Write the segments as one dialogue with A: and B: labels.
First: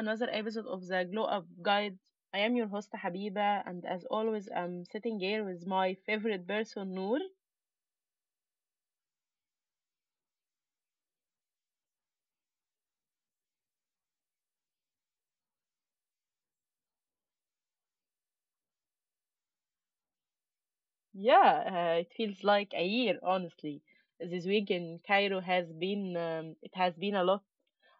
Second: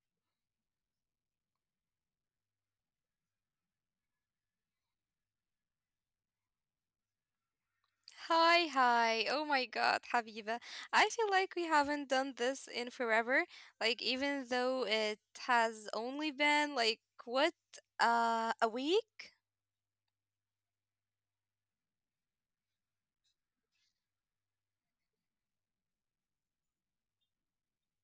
A: another episode of the Glow Up Guide. I am your host Habiba, and as always, I'm sitting here with my favorite person, Noor.
B: Hi, hi. Oh my God, Habiba. I feel like we haven't done this in forever. Like, even though it has only been like what, a week?
A: Yeah, it feels like a year, honestly. This week in Cairo has been it has been a lot,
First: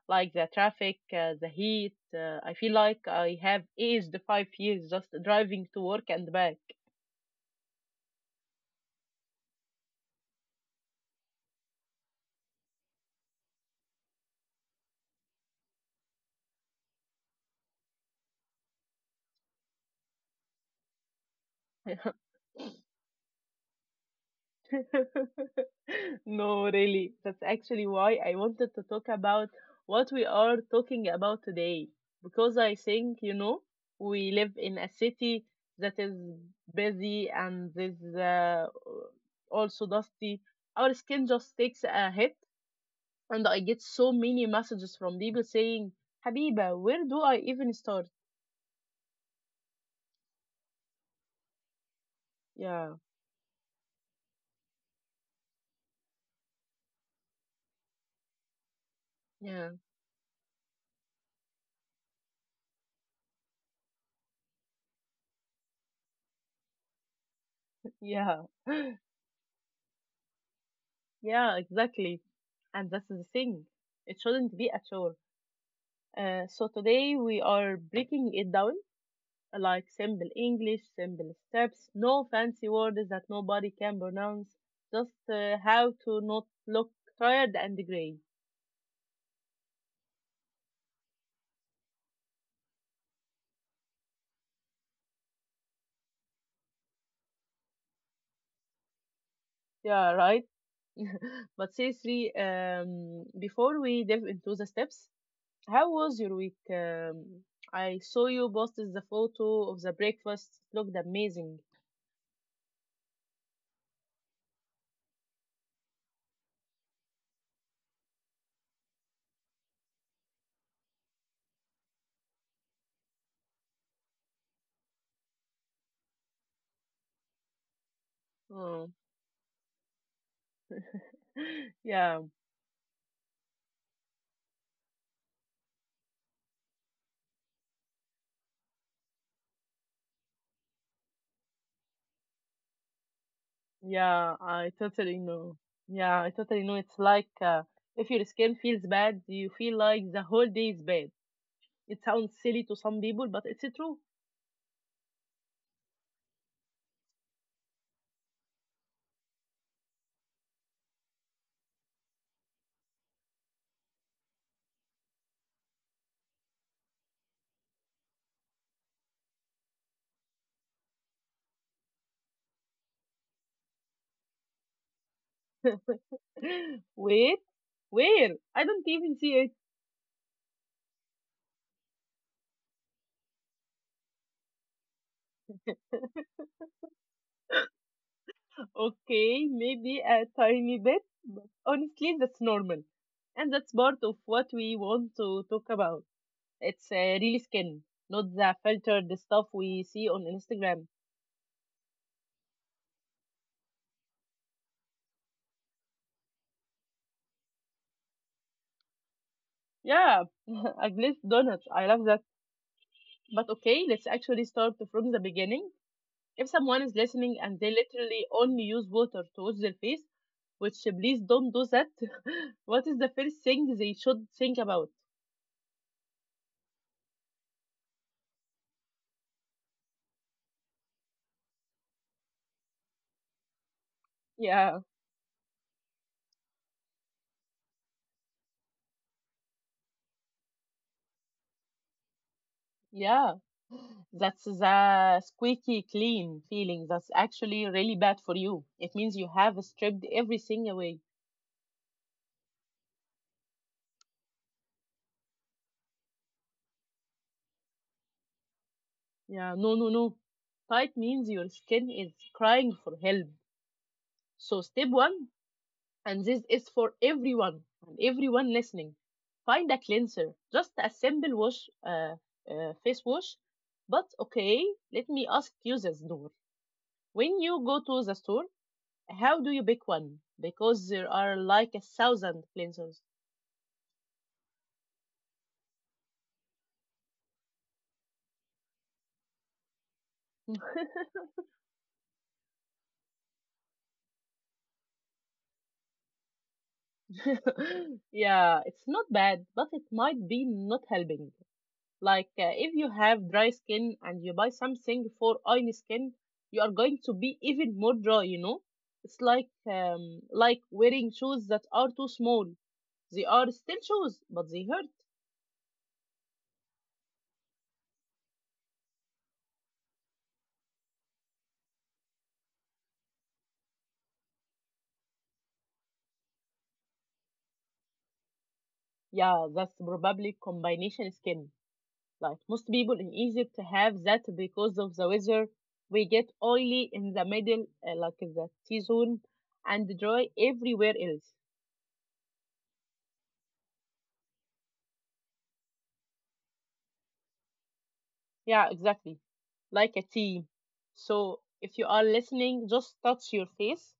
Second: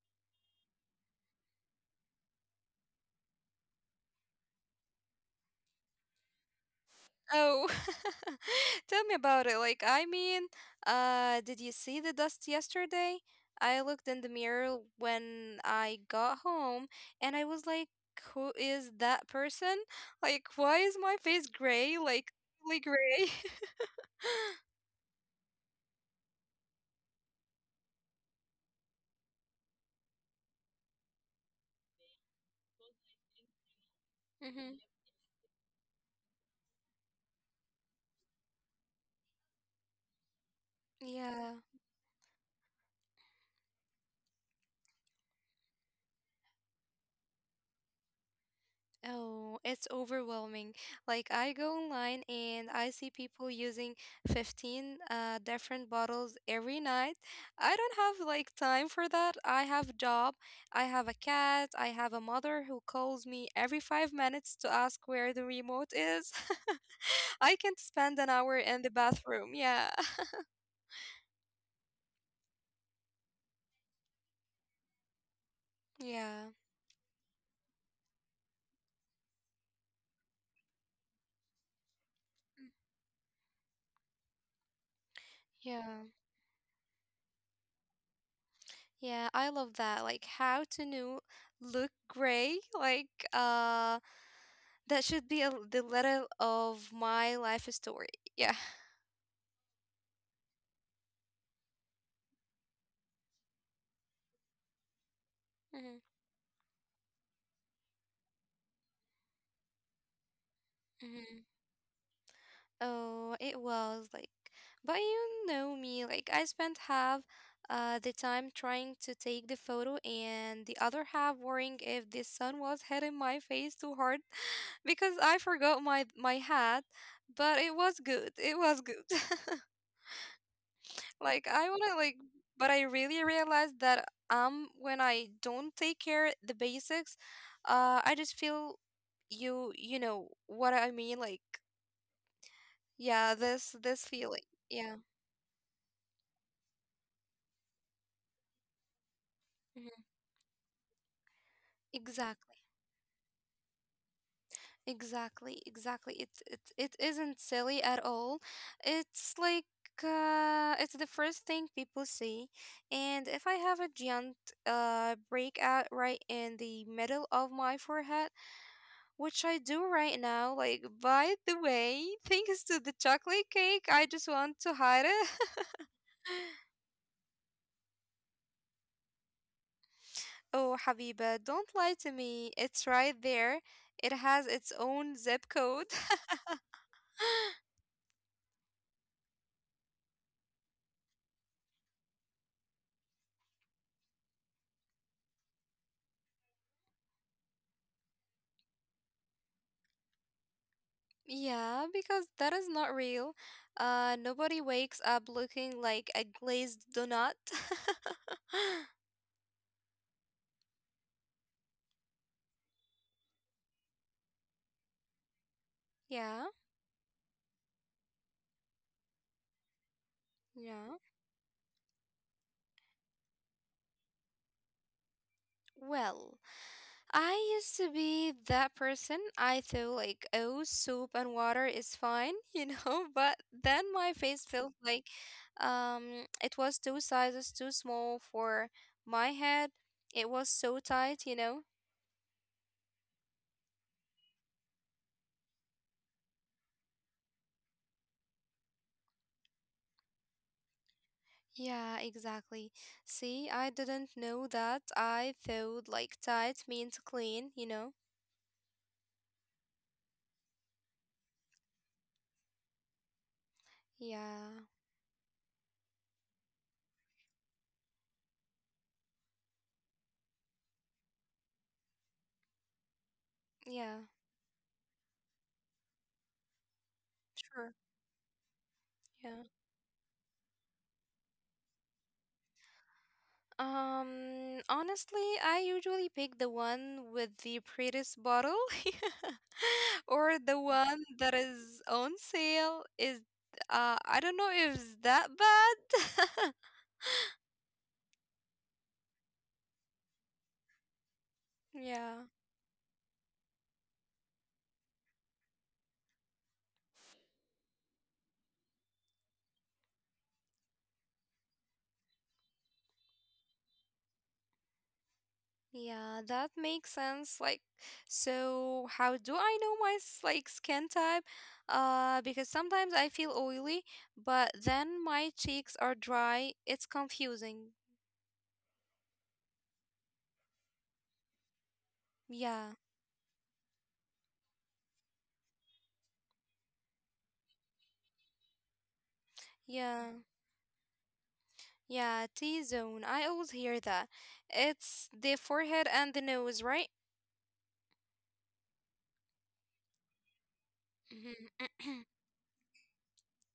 A: like the traffic, the heat. I feel like I have aged 5 years just driving to work and back.
B: Oh, tell me about it. Did you see the dust yesterday? I looked in the mirror when I got home and I was like, who is that person? Like, why is my face gray? Like, really gray?
A: no, really. That's actually why I wanted to talk about what we are talking about today. Because I think, you know, we live in a
B: mm
A: city that is busy and is also dusty. Our skin just takes
B: Yeah.
A: a hit, and I get so many messages from people saying, Habiba, where do I even start?
B: Oh, it's overwhelming. Like I go online
A: Yeah,
B: and I see people using 15 different bottles every night. I don't have like time for that.
A: yeah,
B: I have a job, I have a cat, I have a mother who calls me every 5 minutes to ask where the remote is. I can't
A: yeah,
B: spend an hour in the bathroom. Yeah.
A: yeah, exactly. And that's the thing. It shouldn't be a chore. So
B: Yeah.
A: today we are breaking it down like simple English, simple steps, no fancy words that nobody can pronounce, just how
B: Yeah.
A: to not look tired and gray.
B: Yeah, I love that. Like how to know look gray. That should be a, the letter of my life story. Yeah.
A: Yeah, right. but seriously, before we delve into the steps, how was
B: hmm
A: your week? I saw you posted the photo of the breakfast. It looked amazing.
B: hmm Oh, it was like, but you know me, like I spent half the time trying to take the photo and the other half worrying if the sun was hitting my face too hard because I forgot my hat, but it was good.
A: Mm.
B: It was good. Like I
A: Yeah,
B: wanna like but I really realized that when I don't take care the basics, I just feel you know what I mean like yeah this
A: yeah,
B: this
A: I
B: feeling
A: totally
B: yeah
A: know. Yeah, I totally know. It's like if your skin feels bad, you feel like the
B: mhm.
A: whole day is bad. It sounds silly to some
B: Exactly,
A: people, but it's true.
B: exactly, it isn't silly at all. It's like, it's the first thing people see. And if I have a giant breakout right in the middle of my forehead, which I do right now. Like, by the way, thanks to the chocolate cake, I just want to hide it.
A: Wait, where? I don't even see it.
B: Oh, Habiba, don't lie to me. It's right there. It has its own zip code.
A: Okay, maybe a tiny bit, but honestly, that's normal. And that's part of what we want to talk about. It's really skin, not the filtered stuff we see on Instagram.
B: Yeah, because that is not real. Nobody wakes up looking like a glazed donut.
A: Yeah, a glazed donut. I love that. But okay, let's actually start from the beginning. If someone
B: yeah,
A: is listening and they literally only use water to wash their face, which please
B: yeah.
A: don't do that, what is the first thing they should think about?
B: Well, I used to be that person. I thought like, oh, soup and water is fine, you know, but then my
A: Yeah,
B: face felt like it was two sizes too small for my head. It was so tight, you know.
A: yeah, that's the squeaky clean feeling. That's actually really bad for you. It means you have stripped everything away.
B: Yeah, exactly. See, I didn't know that. I thought like tight means clean, you know.
A: Yeah, no, no, no. Tight means your skin is crying for help. So, step
B: Yeah.
A: one, and this is for everyone and everyone listening. Find a cleanser, just a simple wash, face wash. But
B: Yeah,
A: okay, let me ask you this, Noor. When you go to the
B: sure.
A: store, how do you pick
B: Yeah.
A: one? Because there are like a thousand cleansers.
B: Honestly, I usually pick the one with the prettiest bottle or the one that is on sale. Is I don't know if it's that bad.
A: yeah, it's not bad, but it might be not helping. Like
B: Yeah.
A: if you have dry skin and you buy something for oily skin, you are going to be even more dry, you know? It's like wearing shoes that are too small. They are still shoes, but they hurt.
B: Yeah, that makes sense. Like, so how do I know my like skin type? Because sometimes I feel oily, but then my cheeks are dry. It's confusing.
A: Yeah, that's probably combination skin. Like most people in
B: Yeah.
A: Egypt have that because of the weather. We get oily in the middle, like in the T zone, and dry
B: Yeah.
A: everywhere else.
B: Yeah, T zone. I always hear that. It's the forehead and the nose, right?
A: Yeah, exactly. Like a team. So if you are
B: Mhm.
A: listening, just touch your face.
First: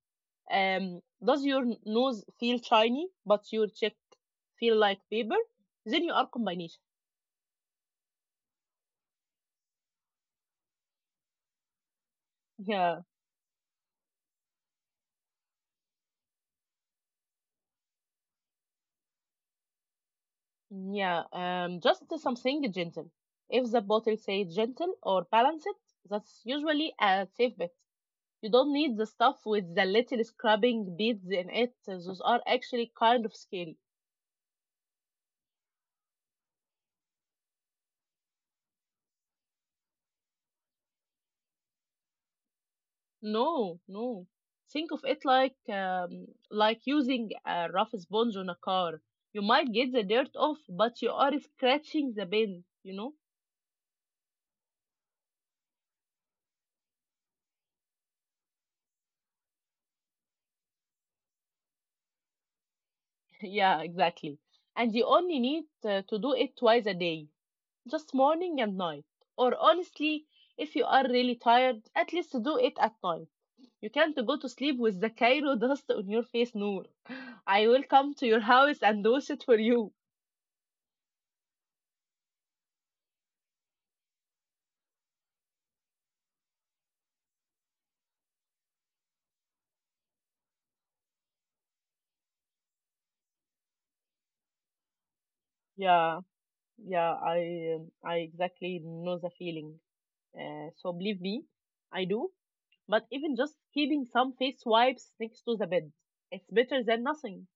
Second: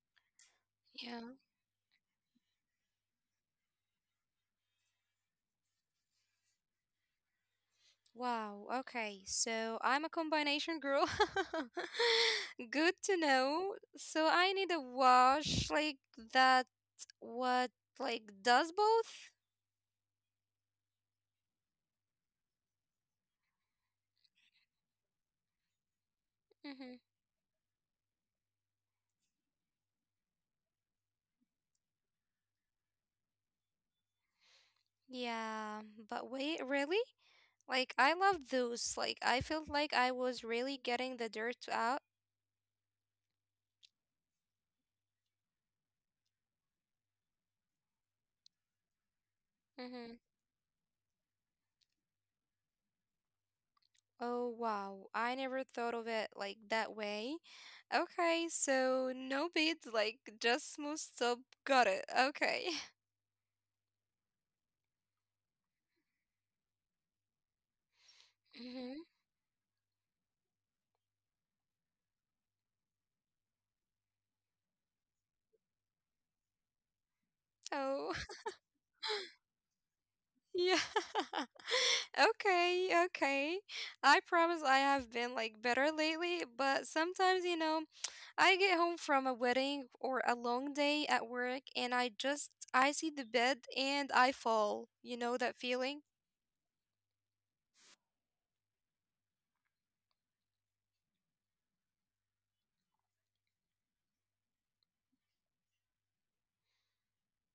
B: Yeah.
A: Does your nose feel shiny, but your cheek feel like paper? Then you are combination.
B: Wow. Okay. So I'm a combination girl. Good
A: Yeah,
B: to know. So I need a wash like that what like does both?
A: yeah. Just something gentle. If the bottle says gentle or balance it, that's
B: hmm
A: usually a safe bet. You don't need the stuff with the little scrubbing beads in it. Those are actually kind of scary.
B: Yeah. But wait, really? Like I love those. Like I felt like I was really getting the dirt out.
A: No, no. Think of it like using a rough sponge on a car. You might get the dirt off, but you are scratching the bin, you know?
B: Oh, wow. I never thought of it like that way. Okay, so no beads, like just smooth soap. Got it. Okay.
A: Yeah, exactly. And you only need to do it twice a day, just morning and
B: hmm
A: night. Or honestly, if you are really tired, at least do it at night. You can't go to sleep with the Cairo dust on your face, Noor. I will come
B: Oh,
A: to your house and wash it for you.
B: yeah. Okay, okay. I promise I have been like better lately, but sometimes, you know, I get home from a wedding or a long day at work and I just I see the bed and I fall. You know that feeling?
A: Yeah, yeah, I exactly know the feeling. So believe me, I do. But even just keeping some face wipes next to the bed, it's better than nothing.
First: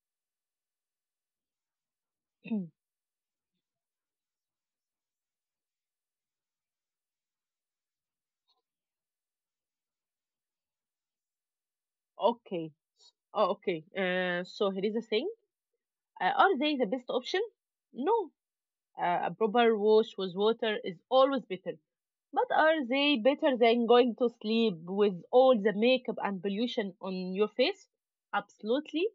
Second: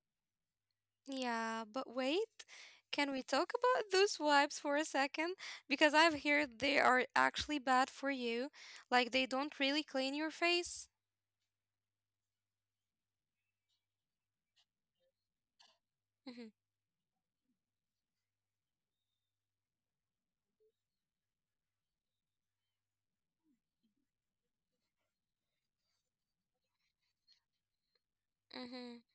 B: Yeah, but wait, can we talk about those wipes for a second? Because I've heard they are actually bad for you, like they don't really clean your face.
A: okay. Oh, okay. So here is the thing.
B: Mm-hmm.
A: Are they the best option? No. A proper wash with water is always better. But are they better than going to sleep with all the makeup and pollution on your face?
B: Mm-hmm.
A: Absolutely,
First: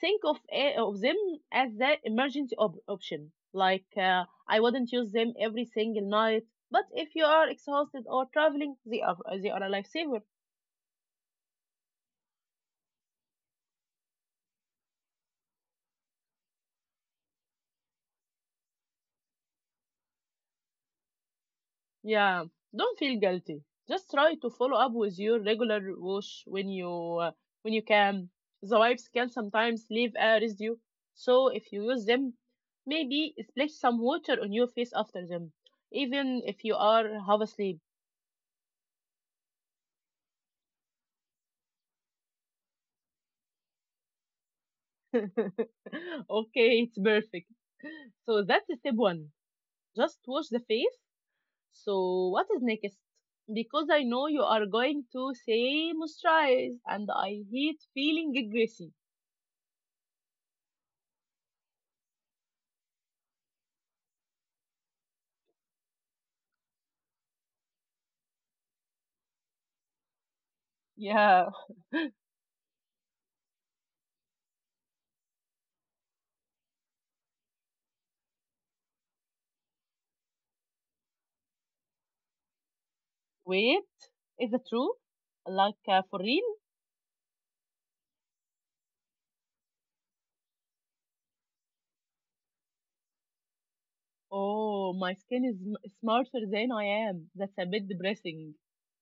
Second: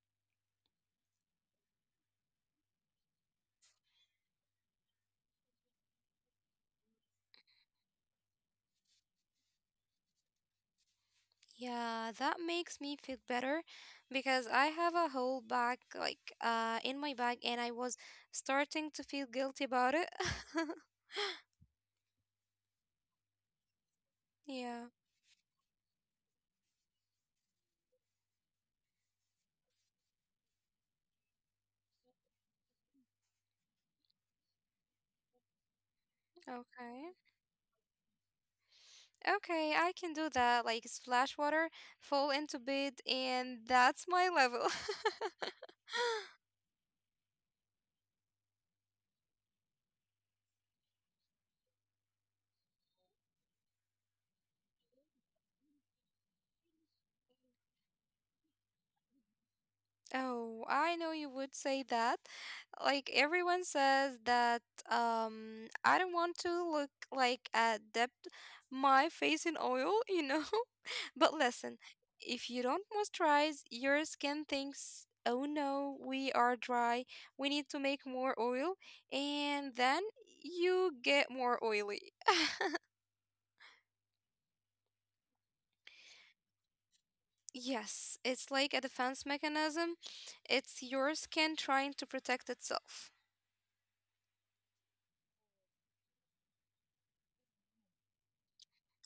A: think of them as the emergency option. Like I wouldn't use them every single night, but if you are exhausted or traveling, they are a lifesaver.
B: Yeah, that makes me feel better because I have a whole bag like in my bag and I was starting to feel guilty about it.
A: Yeah, don't feel guilty. Just try to follow
B: Yeah,
A: up with your regular wash when uh, you can. The wipes can sometimes leave a residue, so if you use them, maybe splash some water on your face after them, even if you
B: okay.
A: are half asleep.
B: Okay, I can do that. Like splash water, fall into bed, and that's my level.
A: Okay, it's perfect. So that's step one. Just wash the face. So what is next? Because I know you are going to say moisturize and I hate feeling greasy.
B: Oh, I know you would say that. Like everyone says that I don't want to look like a dip my face in oil, you know? But
A: Yeah.
B: listen, if you don't moisturize, your skin thinks, "Oh no, we are dry. We need to make more oil." And then you get more oily.
A: Wait, is it true? Like for real?
B: Yes, it's like a defense mechanism. It's your skin trying to protect itself.
A: Oh, my skin is smarter than I am. That's a bit depressing.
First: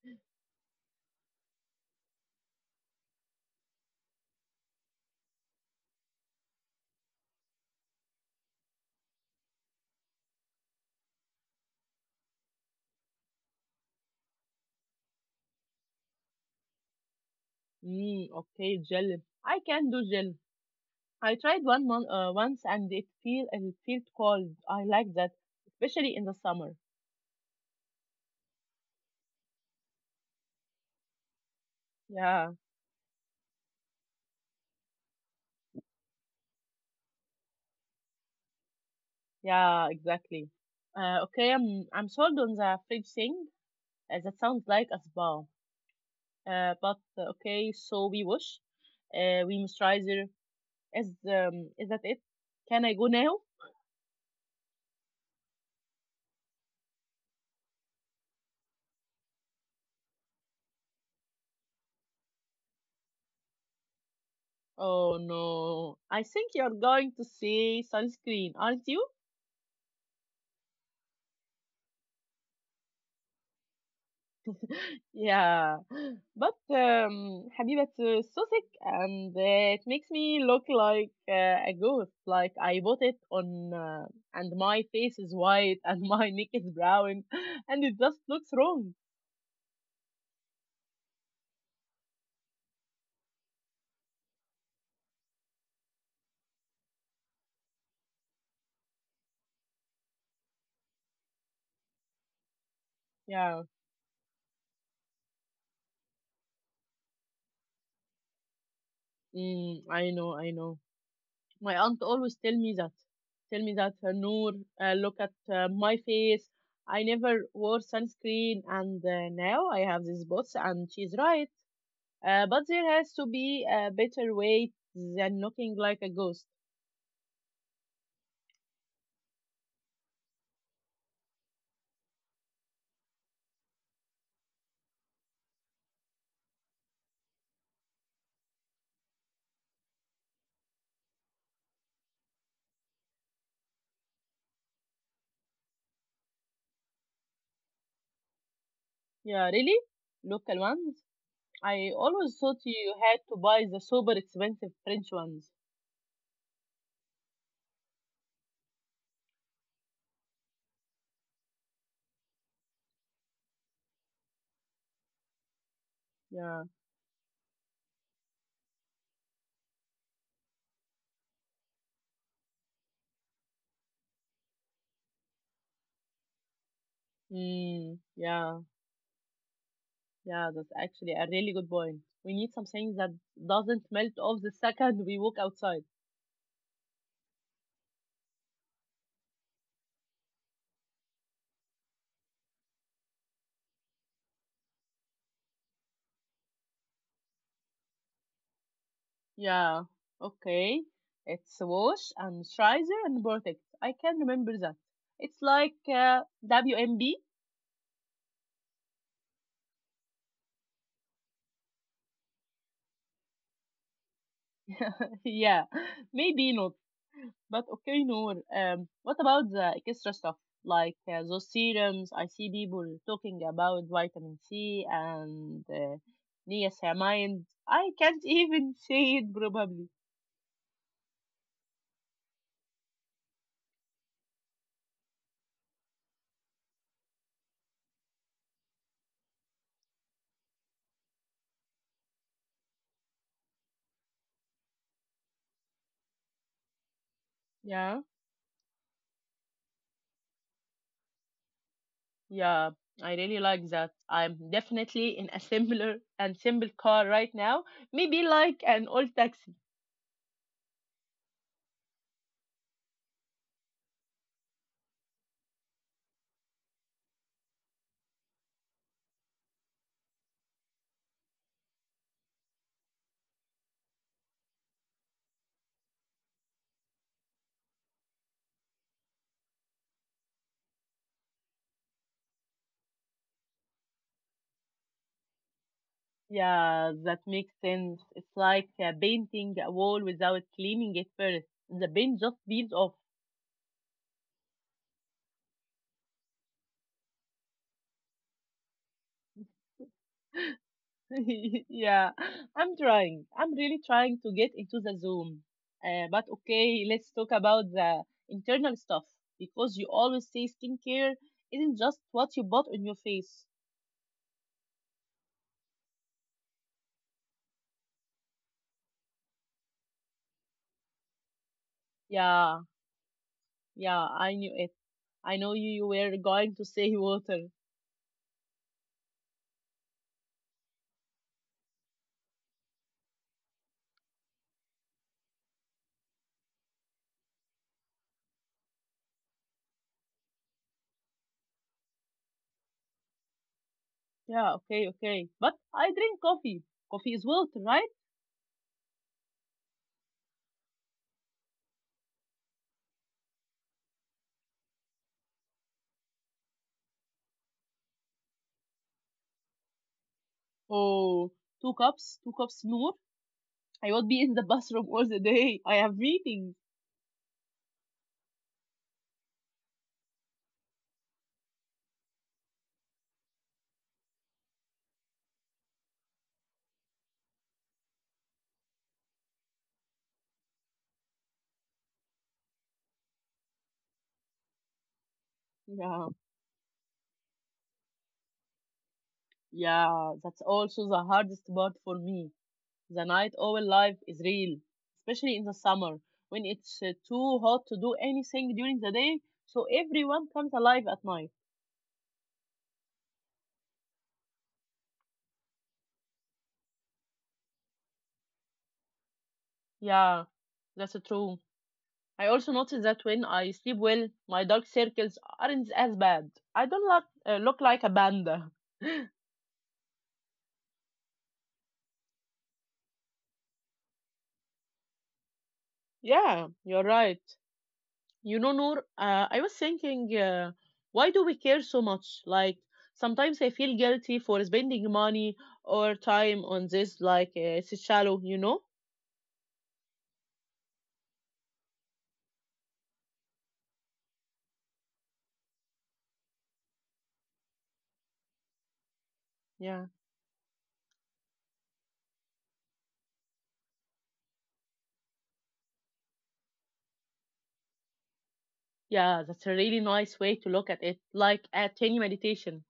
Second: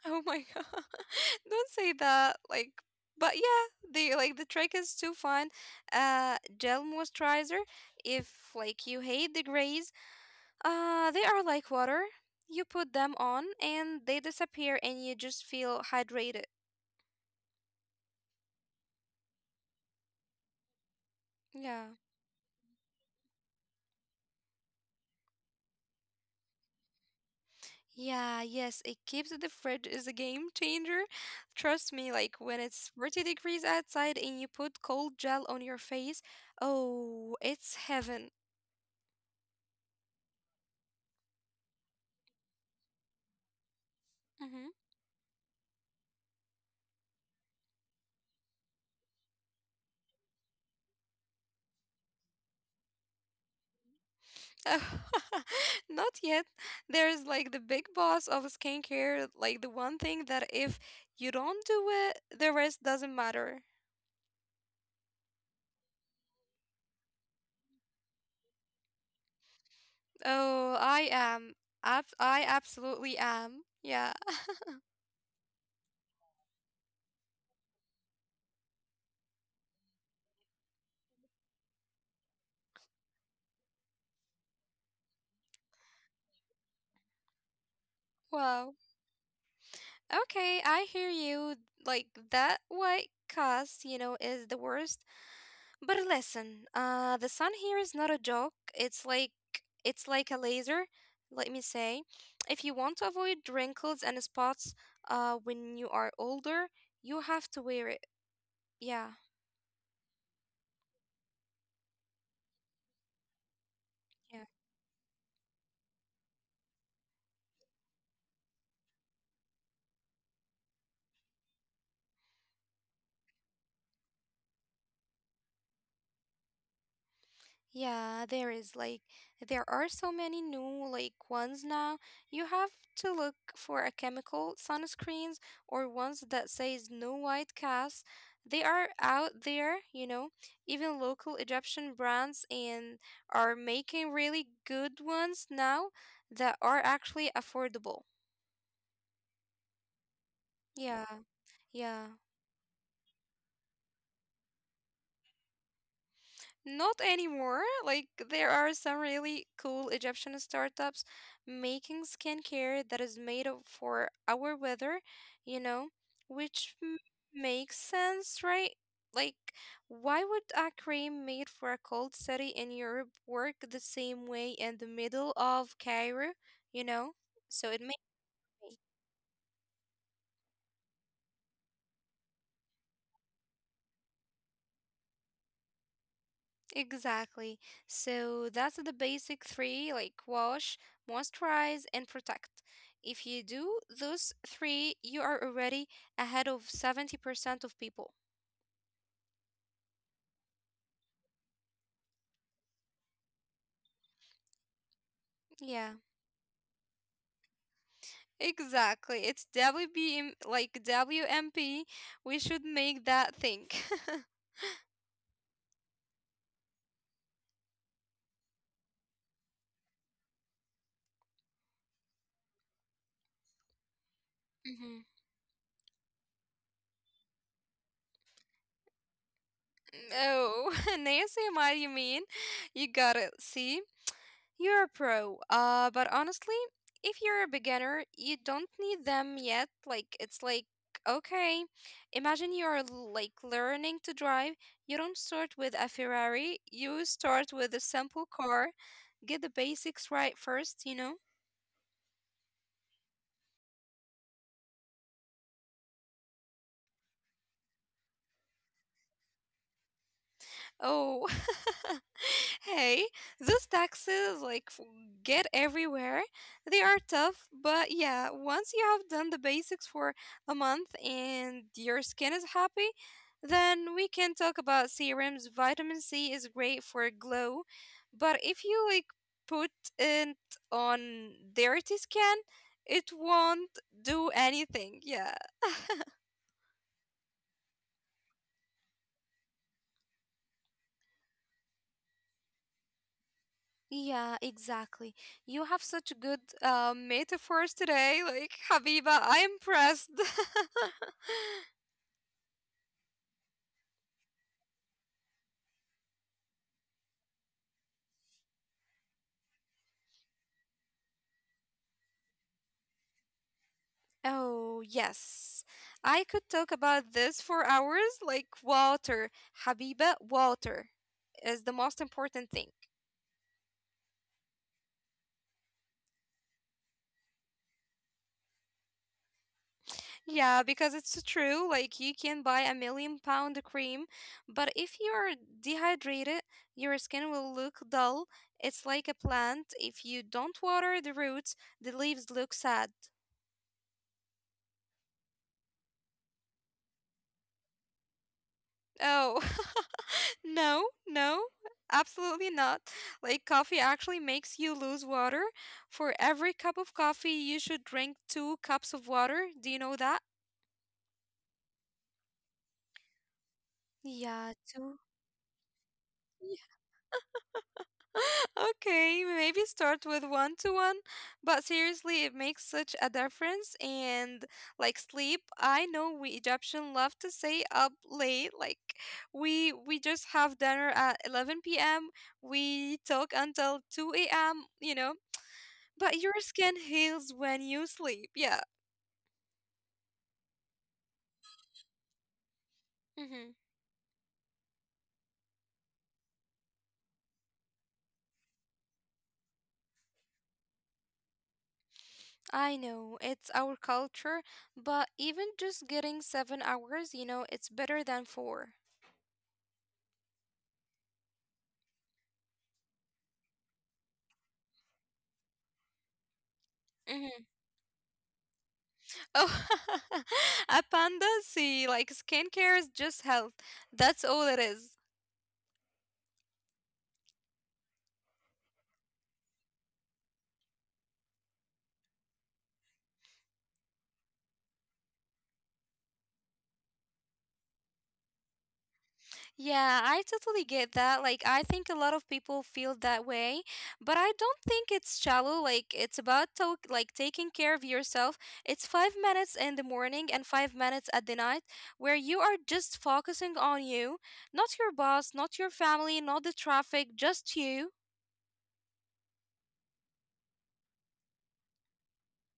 B: Oh my god. Don't say that. Like but yeah, the trick is to find gel moisturizer. If like you hate the grays, they are like water. You put them on and they disappear and you just feel hydrated.
A: Mm, okay, gel. I can do gel. I tried
B: Yeah.
A: once and it felt cold. I like that, especially in the summer.
B: Yeah, yes, it keeps the fridge is a game changer. Trust me, like
A: Yeah,
B: when it's 40 degrees outside and you put cold gel on your face, oh, it's heaven.
A: yeah, exactly. Okay, I'm sold on the fridge thing. That sounds like a spa. But okay, so we wash, we moisturizer. Is that it? Can I go now?
B: Not yet. There's like the big boss of skincare, like the one thing that if you don't do it, the rest doesn't matter.
A: Oh no, I think you're going to say sunscreen, aren't you?
B: Oh, I am. I absolutely am. Yeah.
A: Yeah, but Habibat حبيبة صوصك and it makes me look like a ghost. Like I bought it on, and my face is white and my neck is brown, and it just looks
B: Wow.
A: wrong.
B: Okay, I hear you. Like that white cast, you know, is the worst. But listen, the sun here is not a joke. It's like a laser. Let me say, if you want to avoid
A: Yeah,
B: wrinkles and spots, when you are older, you have to wear it. Yeah,
A: mm, I know, I know. My aunt always tell me that. Tell me that, Noor,
B: yeah.
A: look at my face. I never wore sunscreen, and now I have this bots, and she's right. But there has to be a better way than looking like a ghost.
B: Yeah, there is like there are so many new like ones now. You have to look for a chemical sunscreens or ones that says no white cast. They are out there, you know. Even local Egyptian brands and are making really good ones now that are actually affordable.
A: Yeah, really? Local ones?
B: Yeah.
A: I
B: Yeah.
A: always thought you had to buy the super expensive French ones.
B: Not anymore. Like, there are some really cool Egyptian startups making skincare that is made of for our weather, you know,
A: Yeah.
B: which makes sense, right? Like, why would a cream made for a cold city in Europe work the same way in the middle of Cairo, you know? So it
A: Mm,
B: makes
A: yeah. Yeah, that's actually a really good point. We need something that doesn't melt off the second we walk outside.
B: Exactly. So that's the basic three like wash, moisturize, and protect. If you do those three, you are already ahead of 70% of people.
A: Yeah. Okay. It's wash and moisturizer and perfect. I can remember that. It's like
B: Yeah,
A: WMB.
B: exactly. It's WBM, like WMP. We should make that thing.
A: yeah. Maybe not. But okay, Noor, what about the extra stuff? Like those serums, I see people talking about vitamin C
B: Mhm.
A: and niacinamide. I can't even say it probably.
B: Oh, Nancy, what do you mean? You got it. See? You're a pro, but honestly, if you're a beginner, you don't need them yet. Like, it's like, okay, imagine you're like learning to drive. You don't start with a Ferrari, you start with a
A: Yeah,
B: simple car. Get the basics right first, you know?
A: yeah, I really like that. I'm definitely in a similar and simple car right now. Maybe like an old taxi.
B: Oh, hey, those taxes like get everywhere. They are tough, but yeah, once you have done the basics for a month and your skin is happy, then we can talk about serums. Vitamin C is great for glow, but if you like put it on dirty skin, it won't do anything. Yeah.
A: Yeah, that makes sense. It's like painting a wall without cleaning it first. The paint just peels off.
B: Yeah, exactly. You have such good metaphors today. Like, Habiba, I am impressed.
A: yeah, I'm trying. I'm really trying to get into the Zoom. But okay, let's talk about the internal stuff because you always say skincare isn't just what you bought on your face.
B: Oh, yes. I could talk about this for hours. Like, water. Habiba, water is the most
A: Yeah,
B: important thing.
A: yeah, I knew it. I know you, you were going to say water.
B: Yeah, because it's true. Like, you can buy a million pound cream, but if you're dehydrated, your skin will look dull. It's like a plant. If you don't water the roots, the leaves look sad.
A: Yeah, okay, okay. But I drink coffee. Coffee is water, right?
B: Oh. No, no, absolutely not. Like, coffee actually makes you lose water. For every cup of coffee, you should drink two cups of water. Do you know that?
A: Oh, two cups more. I would be in the
B: Yeah,
A: bathroom all
B: two.
A: the day. I have meetings.
B: Okay, maybe start with one to one, but seriously, it makes such a difference. And like sleep, I know we Egyptian love to stay up late. Like we just have dinner at 11 p.m. We talk until 2 a.m. You know,
A: Yeah.
B: but your skin heals when you sleep. Yeah.
A: Yeah, that's also the hardest part for me. The night
B: hmm
A: owl life is real, especially in the summer when it's too hot to do anything during the day, so everyone comes alive at night.
B: I know it's our culture, but even just getting 7 hours, you know, it's better than 4.
A: Yeah, that's true. I also noticed that when I sleep well, my dark circles aren't as bad. I don't
B: Mm-hmm.
A: look like a panda.
B: Oh, a panda see, like skincare is just health. That's all it is.
A: yeah, you're right. You know, Noor, I was thinking, why do we care so much? Like, sometimes I feel guilty for spending money or time on this, like, it's shallow, you know?
B: Yeah, I totally get that. Like, I think a lot of people feel that way, but I don't think it's shallow. Like, it's about to like taking care of yourself. It's 5 minutes
A: Yeah.
B: in the morning and 5 minutes at the night where you are just focusing on you, not your boss, not your family, not the traffic, just you.
A: Yeah, that's a really nice way to look at it, like a tiny meditation.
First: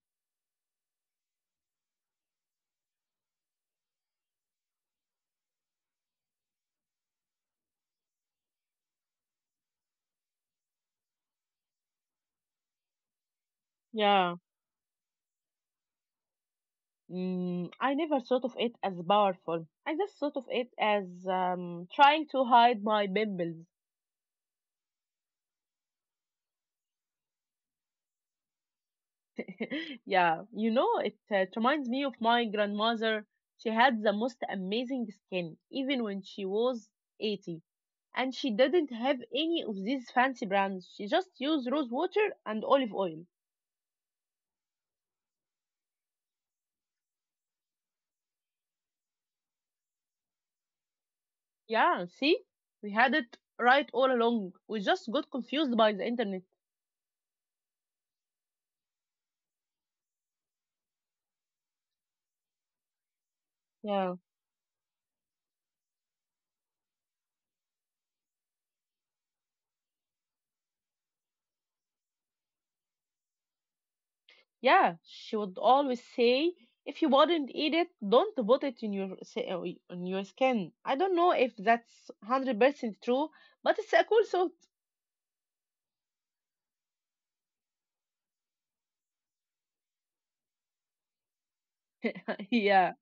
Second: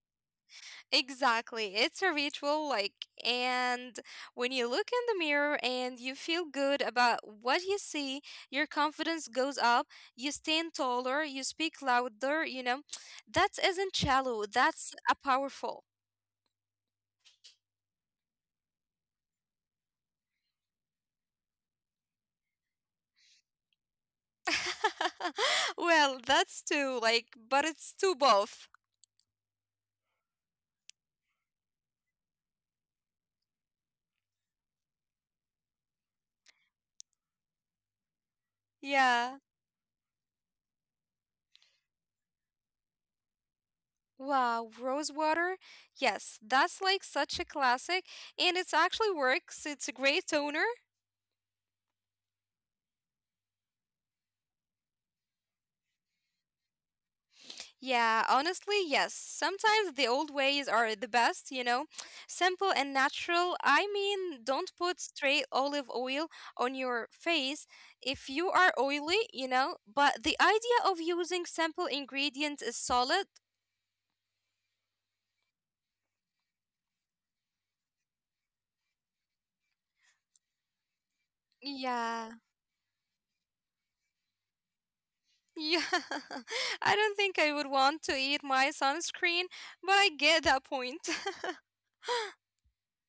B: Exactly. It's a ritual like and when you look in the mirror and you feel good about what you see, your confidence goes up, you stand taller, you speak louder, you know. That isn't
A: Yeah.
B: shallow, that's a powerful.
A: Mm, I never thought of it as powerful. I just thought of it as trying to hide my bimbles.
B: Well, that's too like but it's too both.
A: yeah, you know, it reminds me of my grandmother. She had the most amazing skin, even when she was 80. And she didn't have
B: Yeah.
A: any of these fancy brands. She just used rose water and olive oil.
B: Wow, Rose water. Yes, that's like such a classic and it's actually works. It's a great toner.
A: Yeah, see? We had it right all along. We just got confused by the internet.
B: Yeah, honestly, yes. Sometimes the old ways are the best, you know. Simple and natural. I
A: Yeah.
B: mean, don't put straight olive oil on your face if you are oily, you know. But the idea of using simple ingredients is solid.
A: Yeah, she would always say, if you wouldn't eat it, don't put it in your on your skin. I don't know if that's
B: Yeah.
A: 100% true, but it's a cool thought.
B: Yeah. I don't think I would want to eat my sunscreen, but I get that point.
A: Yeah.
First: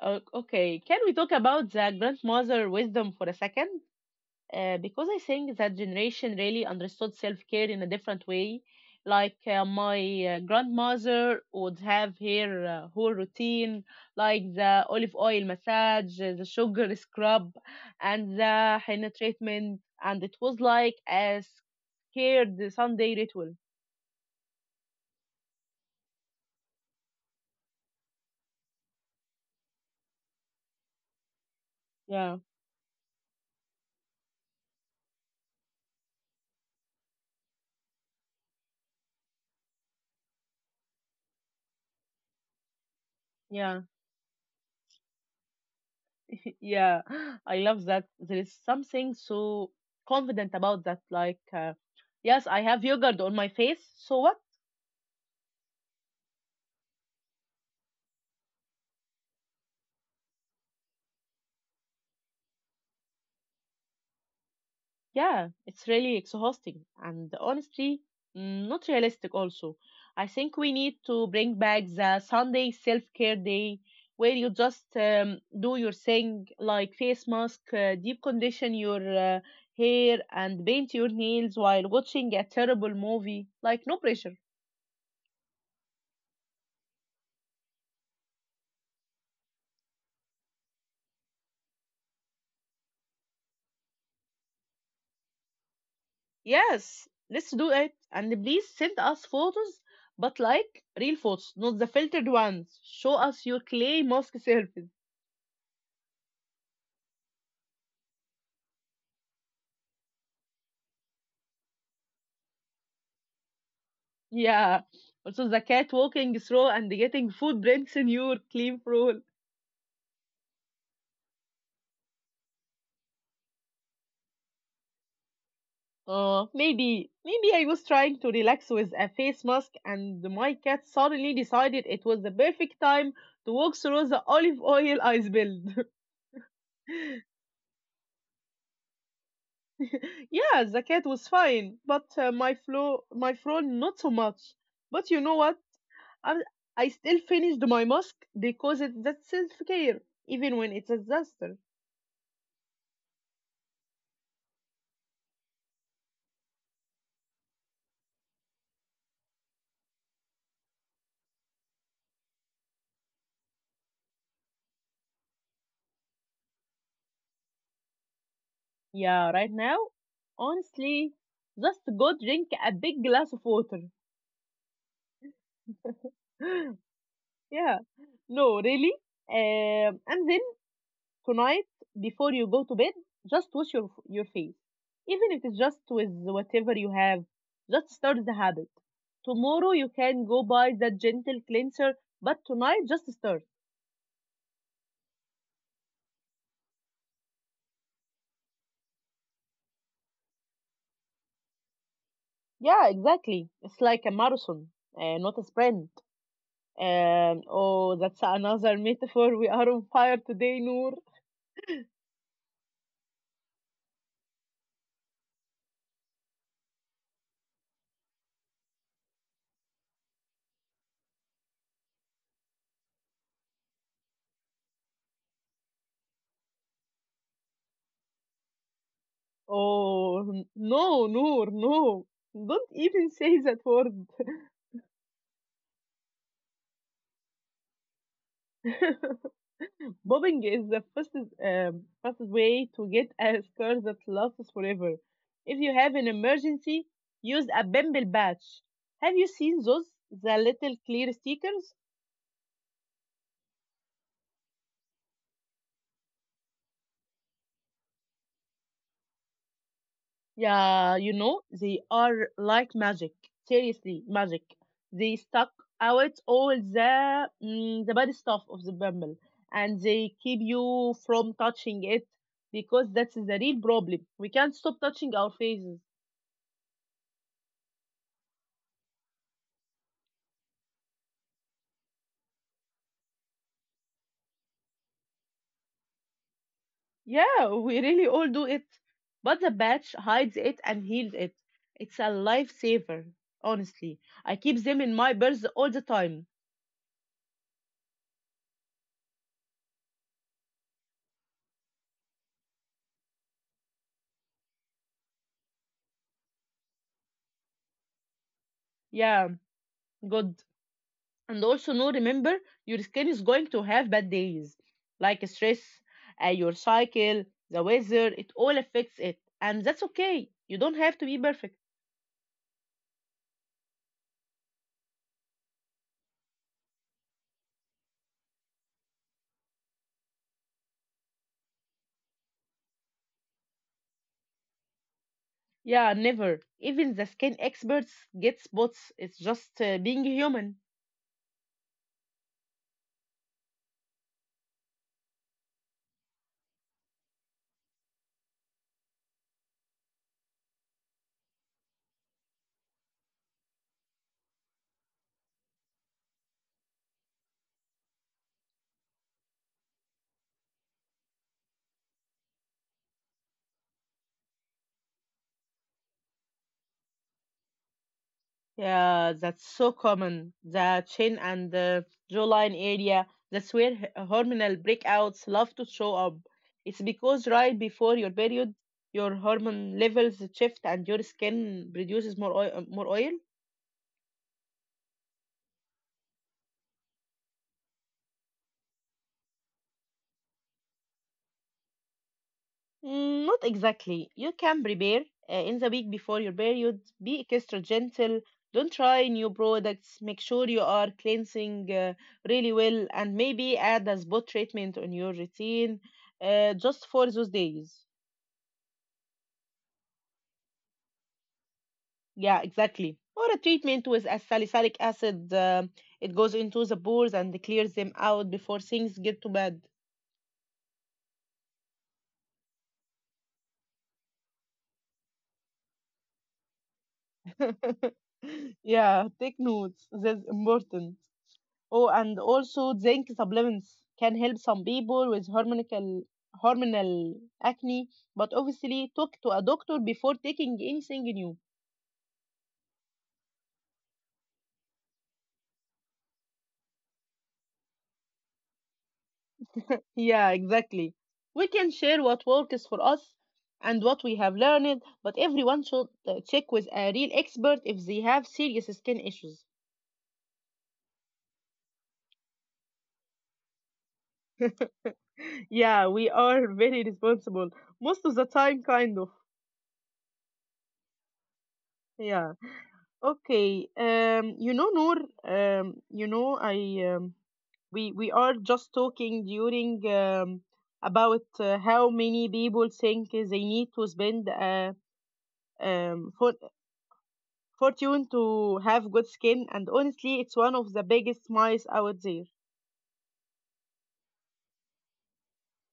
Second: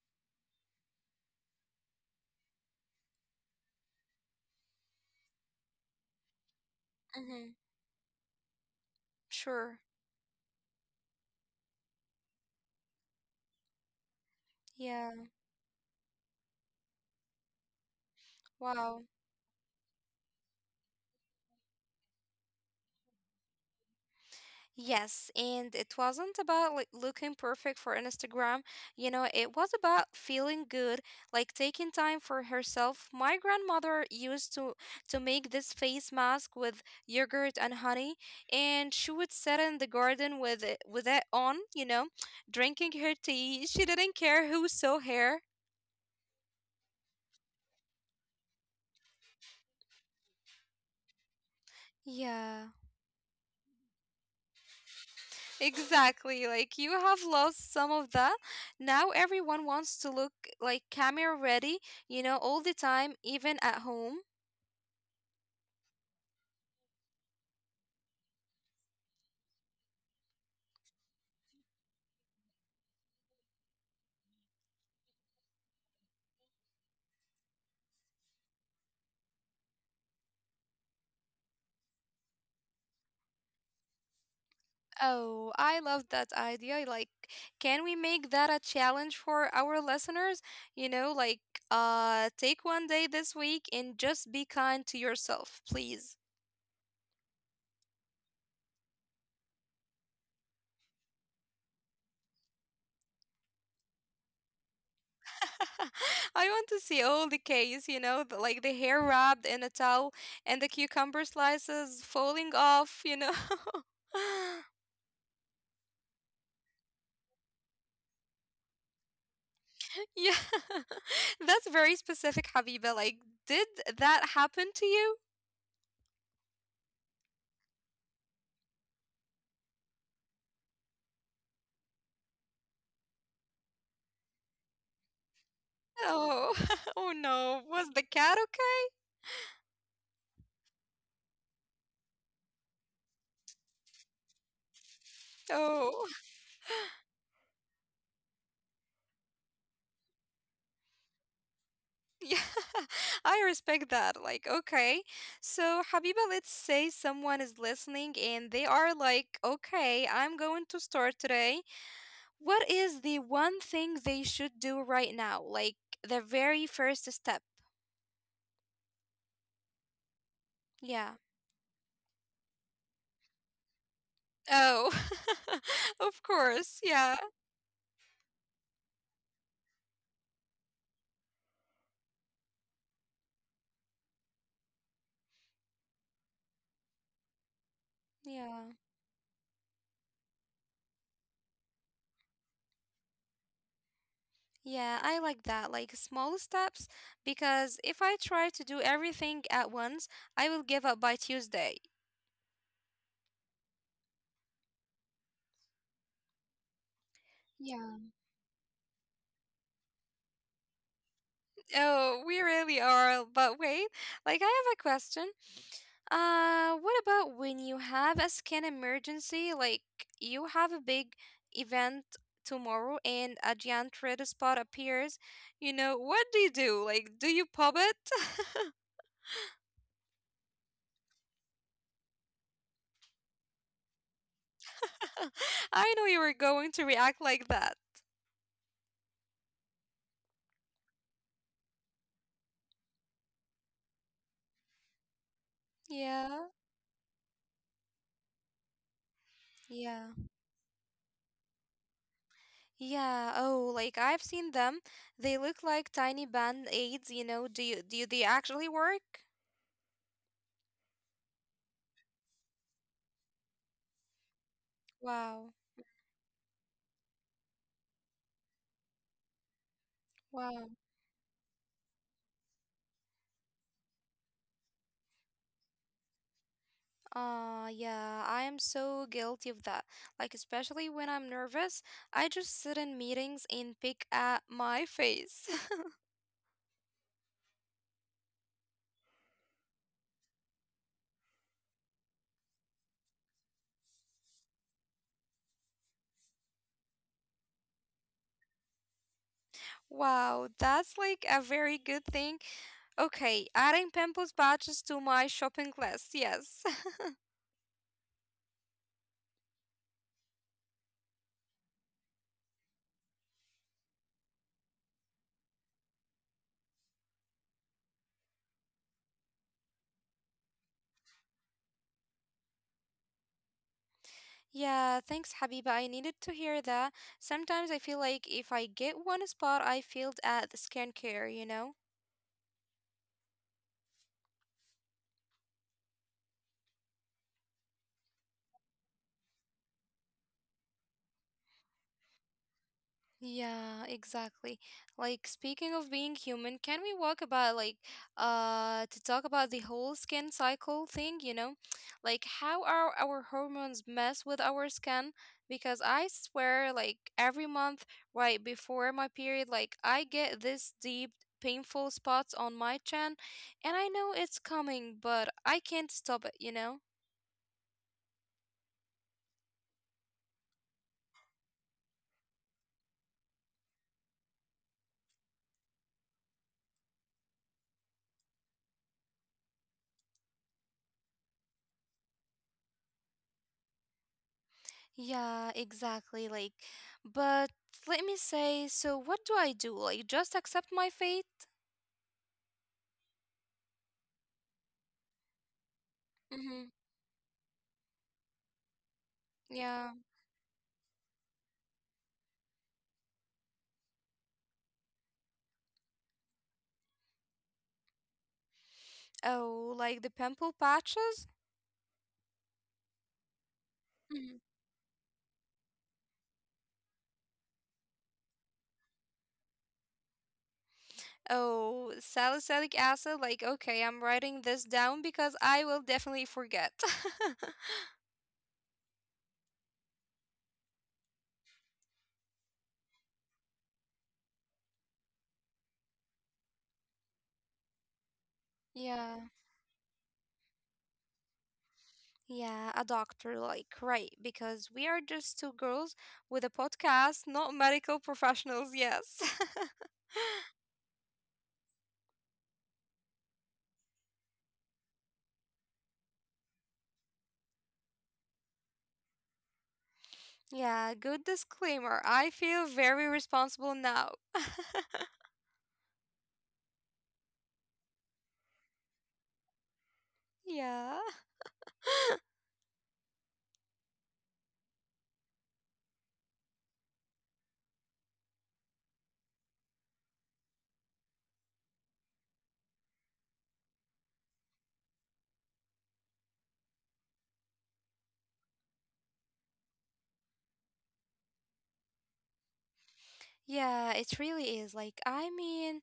A: O- Okay. Can we talk about the grandmother wisdom for a second? Because I think that generation really understood
B: hmm
A: self-care in a different way. Like uh,
B: Sure.
A: my uh, grandmother would have her whole routine, like the
B: Yeah.
A: olive oil massage, the sugar scrub, and the
B: Wow.
A: henna treatment, and it was like a scared Sunday ritual.
B: Yes, and it wasn't about like looking perfect for Instagram. You know, it was about feeling good, like taking time
A: Yeah,
B: for herself. My grandmother used to make this face mask with yogurt and honey, and she would sit in the garden with it on, you know, drinking her tea.
A: yeah.
B: She didn't care who saw her.
A: Yeah, I love that. There is something so confident about that. Like, yes, I
B: Yeah.
A: have yogurt on my face. So what?
B: Exactly. Like you have lost some of that. Now everyone wants to look like camera ready, you know, all the time, even at home.
A: Yeah, it's really exhausting and honestly, not realistic. Also, I think we need to bring back the Sunday self care day where you just do your thing like face mask, deep condition your hair, and paint your nails while watching a terrible movie. Like, no pressure.
B: Oh, I love that idea. Like, can we make that a challenge for our listeners? You know, like, take one day this week and just be kind to yourself, please.
A: Yes, let's do it. And please send us photos, but like real photos, not the filtered ones. Show us your clay mosque surface.
B: I want to see all the case, you know, like the hair wrapped in a towel and the cucumber slices falling off, you know.
A: Yeah. Also, the cat walking through and getting footprints in your clean floor.
B: Yeah, that's very specific, Habiba. Like, did that happen to you?
A: Oh, maybe I was trying to relax with a face mask, and my cat suddenly decided it was the perfect time to walk through the olive oil I spilled.
B: Oh, oh no. Was the cat okay?
A: Yeah, the cat was fine, but my flow, my fro, not so much. But you know what?
B: Oh,
A: I, I still finished my mask because it's that self care, even when it's a disaster.
B: yeah. I respect that. Like, okay. So, Habiba, let's say someone is listening and they are like, okay, I'm going to start today. What is the one thing they should do right now? Like, the very first step?
A: Yeah, right now, honestly,
B: Yeah.
A: just go drink a big glass of water.
B: Oh, of
A: Yeah,
B: course. Yeah.
A: no, really. And then tonight, before you go to bed, just wash your face, even if it's just with whatever you have. Just start the habit.
B: Yeah.
A: Tomorrow you can go buy that gentle cleanser, but tonight just start.
B: Yeah, I like that, like small steps, because if I try to do everything at once, I will give up by Tuesday.
A: Yeah, exactly. It's like a marathon, not a sprint.
B: Yeah.
A: Oh, that's another metaphor. We are on fire today, Noor.
B: Oh, we really are. But wait, like I have a question. What about when you have a skin emergency? Like you have a big event tomorrow and a giant red spot appears. You know, what do you do? Like, do you pop it?
A: Oh, no, Noor, no. Don't even say that word.
B: I know you were going to react like that.
A: Bobbing is the fastest, fastest way to get a scar that lasts forever. If you have an
B: Yeah,
A: emergency, use a bumble patch. Have you seen those? The
B: yeah.
A: little clear stickers?
B: Yeah, oh, like I've seen them. They look like tiny band aids, you know. Do they actually work?
A: Yeah, you know, they are like magic. Seriously, magic. They suck
B: Wow.
A: out all the the bad stuff of the bumble, and they keep
B: Wow.
A: you from touching it because that's the real problem. We can't stop touching our faces.
B: Ah, yeah, I am so guilty of that. Like especially when I'm nervous, I just sit in meetings and pick at my face.
A: Yeah, we really all do it. But the patch hides it and heals it. It's a lifesaver, honestly. I keep them in my purse all the time.
B: Wow, that's like a very good thing. Okay, adding pimples patches to my shopping list. Yes.
A: Yeah, good. And also no, remember, your skin is going to have bad days like stress, your cycle, the weather. It all affects it and that's okay. You don't have to be perfect.
B: Yeah, thanks, Habiba. I needed to hear that. Sometimes I feel like if I get one spot, I failed at the skincare, you know?
A: Yeah, never. Even the skin experts get spots. It's just being human.
B: Yeah, exactly. Like speaking of being human, can we walk about like to talk about the whole skin cycle thing, you know? Like how our hormones mess with our skin because I swear like every month right before my period like I get this deep painful spots on my chin and I know it's coming, but I can't stop it, you know?
A: Yeah, that's so common. The chin and the jawline area, that's where hormonal breakouts love to show up. It's because right before your period, your hormone levels shift and your skin produces more oil, more oil.
B: Yeah, exactly. Like, but let me say, so what do I do? Like, just accept my fate?
A: Mm, not exactly. You can prepare in the week before your
B: Mm-hmm.
A: period. Be extra gentle. Don't try new
B: Yeah.
A: products. Make sure you are cleansing really well and maybe add a spot treatment on your routine, just for those days.
B: Oh, like the pimple patches?
A: Yeah, exactly. Or a treatment with a
B: Mhm.
A: salicylic acid. It goes into the pores and clears them out before things get too bad.
B: Oh, salicylic acid. Like, okay, I'm writing this down because I will definitely forget.
A: Yeah, take notes. That's important. Oh, and also zinc supplements can help some people with hormonal acne, but obviously talk
B: Yeah.
A: to a doctor before taking anything new.
B: Yeah, a doctor, like, right, because we are just two girls with a podcast, not medical professionals, yes.
A: Yeah, exactly. We can share what works for us and what we have learned, but everyone should check with a real expert if they have serious skin issues.
B: Yeah, good disclaimer. I feel very responsible now.
A: Yeah, we are very responsible most of the time, kind of.
B: Yeah,
A: Yeah. Okay. You know, Noor. You know, I. Um, we are just talking during about how many people think they need to spend a um, for, fortune to have good skin, and honestly, it's one of the biggest myths out there.
B: yeah, it really is. Like, I mean,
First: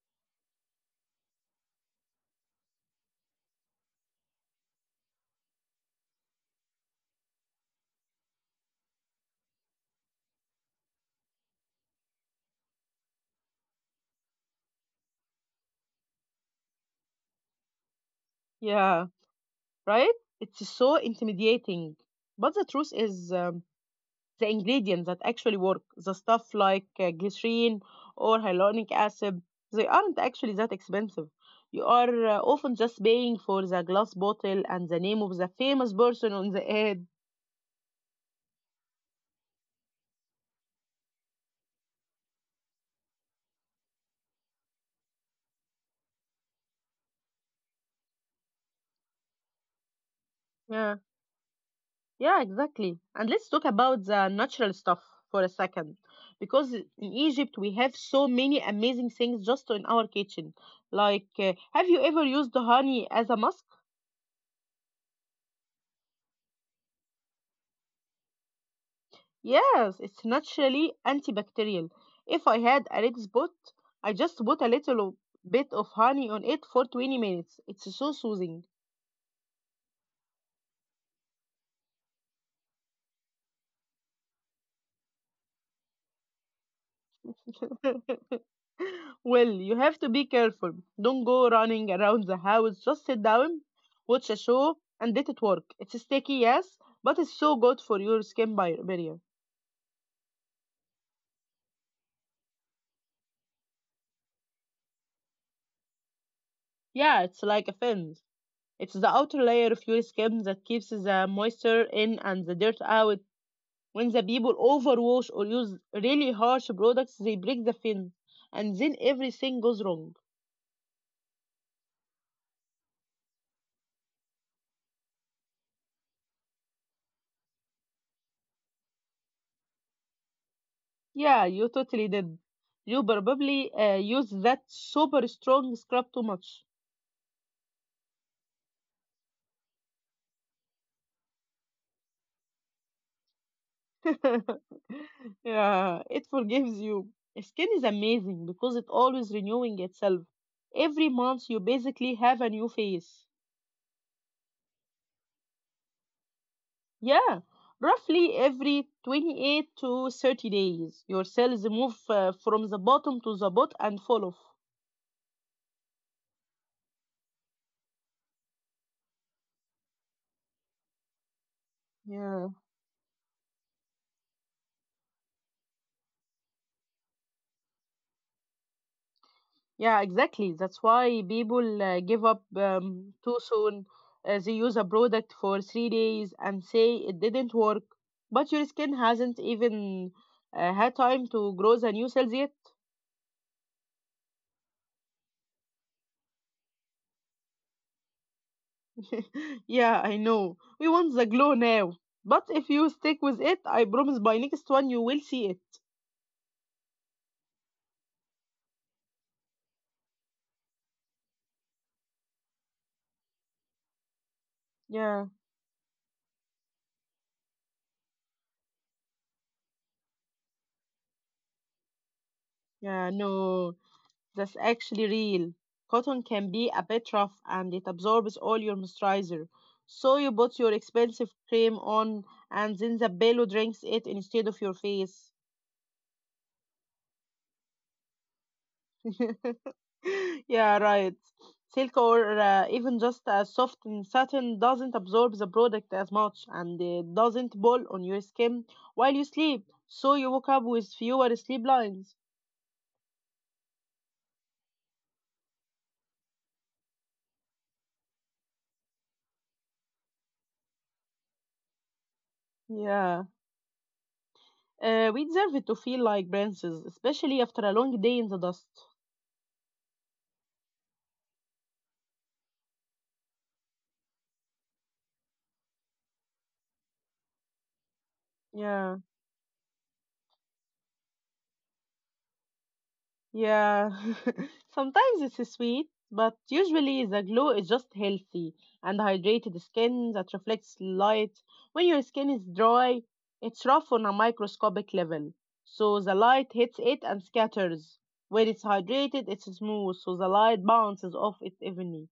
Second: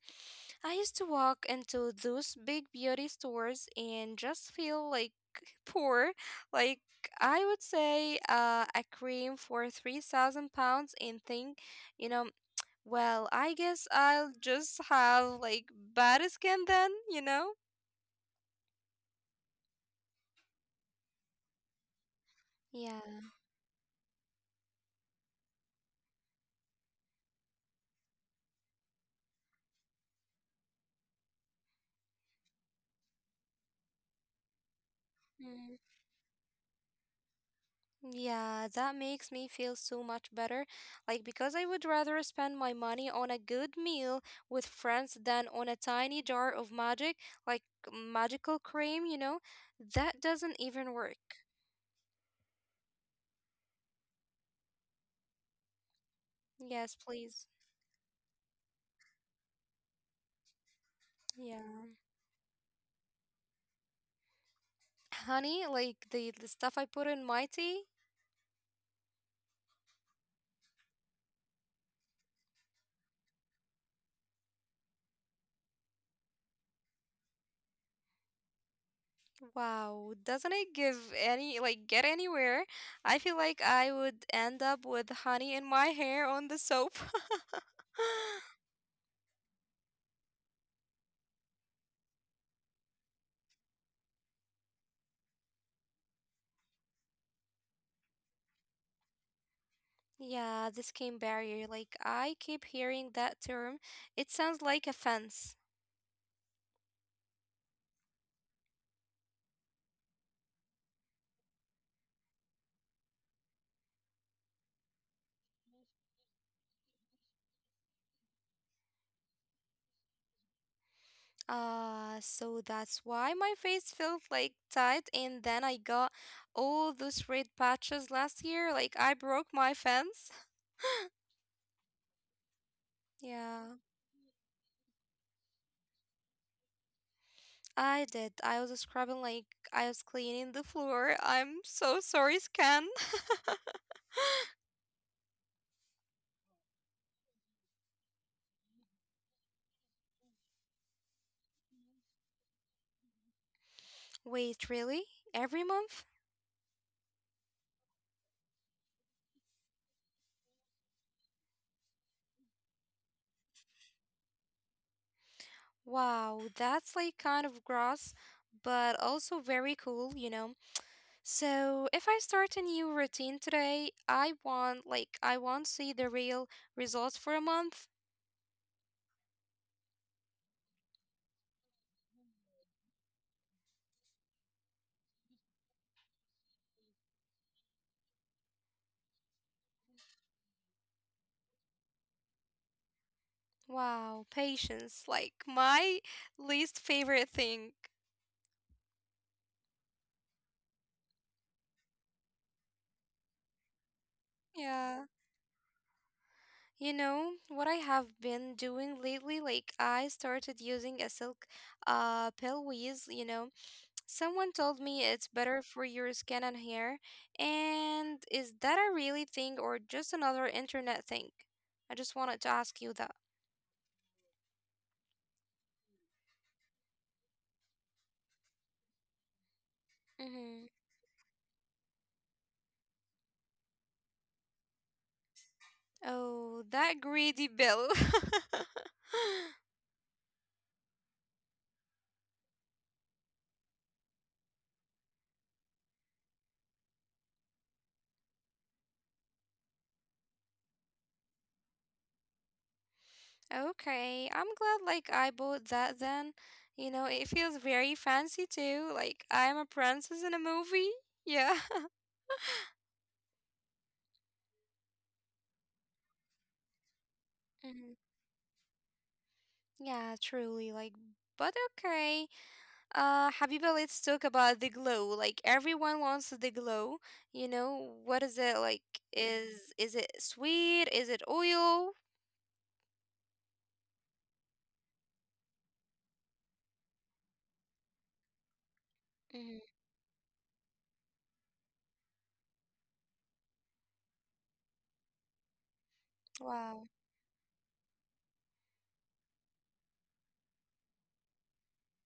B: I used to walk into those big beauty stores and just feel like poor. Like, I would say a cream for 3,000 pounds and think, you know, well, I guess I'll just have like bad skin then, you know?
A: Yeah, right? It's so intimidating, but the truth
B: Yeah.
A: is. The ingredients that actually work, the stuff like glycerin or hyaluronic acid, they aren't actually that expensive. You are often just paying for the glass bottle and the name of the famous person on the ad.
B: Yeah, that makes me feel so much better. Like, because I would rather spend my money on a good meal with friends than on a tiny jar of magic, like magical cream, you know? That doesn't
A: Yeah,
B: even work.
A: yeah, exactly. And let's talk about the natural stuff for a second. Because in
B: Yes, please.
A: Egypt, we have so many amazing things just in our kitchen. Like,
B: Yeah.
A: have you ever used honey as a mask?
B: Honey, like the stuff I put in my tea,
A: Yes, it's naturally antibacterial. If I had a red spot, I just put a bit of honey on it for 20 minutes. It's so soothing.
B: wow, doesn't it give any, like, get anywhere? I feel like I would end up with honey in my hair on the soap.
A: Well, you have to be careful. Don't go running around the house. Just sit down, watch a show, and let it work. It's sticky, yes, but it's so good for your skin barrier.
B: Yeah, the skin barrier. Like I keep hearing that term. It sounds like a fence.
A: Yeah, it's like a fence. It's the outer layer of your skin that keeps the moisture in and the dirt out. When the people overwash or use really harsh products, they break the fin, and then everything goes wrong.
B: So that's why my face felt like tight, and then I got all those red patches last year. Like I broke my fence.
A: Yeah, you totally did. You
B: Yeah,
A: probably use that super strong scrub too much.
B: I did. I was scrubbing like I was cleaning the floor. I'm so sorry, Scan.
A: Yeah, it forgives you. Skin is amazing because it always renewing itself. Every month you basically have a new face.
B: Wait, really? Every month?
A: Yeah, roughly every 28 to 30 days, your cells move from the bottom to the bot and fall off.
B: Wow, that's like kind of gross, but also very cool, you know. So if I
A: Yeah.
B: start a new routine today, I want to see the real results for a month.
A: Yeah, exactly. That's why people give up too soon. They use a product for 3 days and say it didn't work, but your skin hasn't even had time to grow the new cells yet.
B: Wow, patience, like my least favorite thing.
A: Yeah, I know. We want the glow now. But if you stick with it, I promise by next one you
B: Yeah.
A: will see it.
B: You know what I have been doing lately? Like I started using a silk pillowcase, you know. Someone told me
A: Yeah,
B: it's better for your skin and hair. And is that a really thing or just another internet thing? I just wanted to ask you
A: yeah,
B: that.
A: no. That's actually real. Cotton can be a bit rough and it absorbs all your moisturizer. So you put
B: Mm-hmm.
A: your expensive cream on and then the pillow drinks it instead of your face.
B: Oh, that greedy bill.
A: Yeah, right. Silk or even just a soft and satin doesn't absorb the product as much and it doesn't ball on your skin while you sleep. So you wake up with fewer sleep lines.
B: Okay, I'm glad like I bought that then. You know, it feels very fancy too. Like I'm a princess in a movie. Yeah.
A: Yeah. We deserve it to feel like princes, especially after a
B: Mhm.
A: long day in the dust.
B: Yeah, truly like but okay. Habiba, let's talk about the glow. Like everyone wants the glow. You know, what is it like
A: Yeah,
B: is it sweet? Is it oil?
A: yeah. Sometimes it's sweet, but usually the glow is just healthy and hydrated
B: Mhm.
A: skin that reflects light. When your skin is dry, it's rough on a microscopic level, so the light hits
B: Wow.
A: it and scatters. When it's hydrated, it's smooth, so the light bounces off it evenly.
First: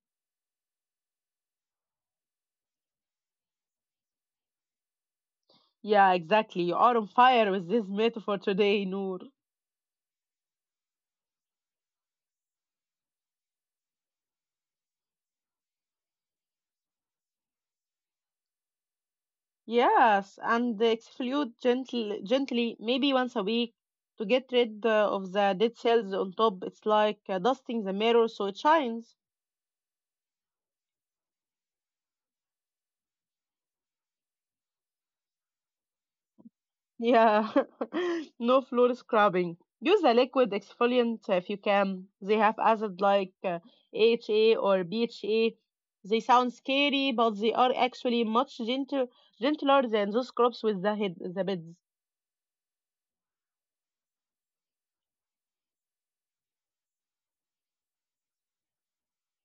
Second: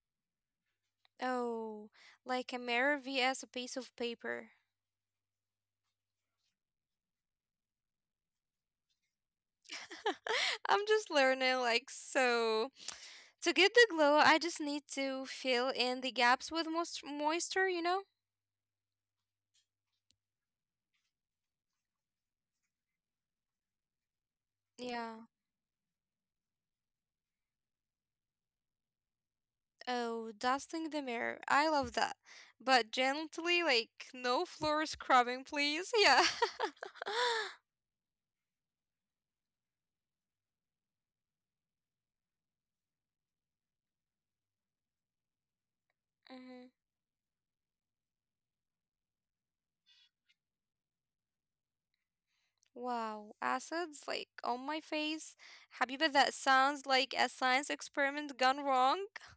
B: Oh, like a mirror vs a piece of paper.
A: Yeah, exactly. You are on fire with this metaphor today, Noor.
B: I'm just learning, like, so to get the glow, I just need to fill in the gaps with moisture, you know?
A: Yes, and exfoliate gently, maybe once a week to get rid
B: Yeah.
A: of the dead cells on top. It's like dusting the mirror so it shines.
B: Oh, dusting the mirror. I love that. But gently, like, no floor scrubbing, please. Yeah.
A: Yeah, no floor scrubbing. Use a liquid exfoliant if you can. They have acid like AHA or BHA. They sound
B: Mhm.
A: scary, but they are actually much gentle, gentler than those scrubs with the head, the beds.
B: Wow, acids like on my face. Habiba, that sounds like a science experiment gone wrong.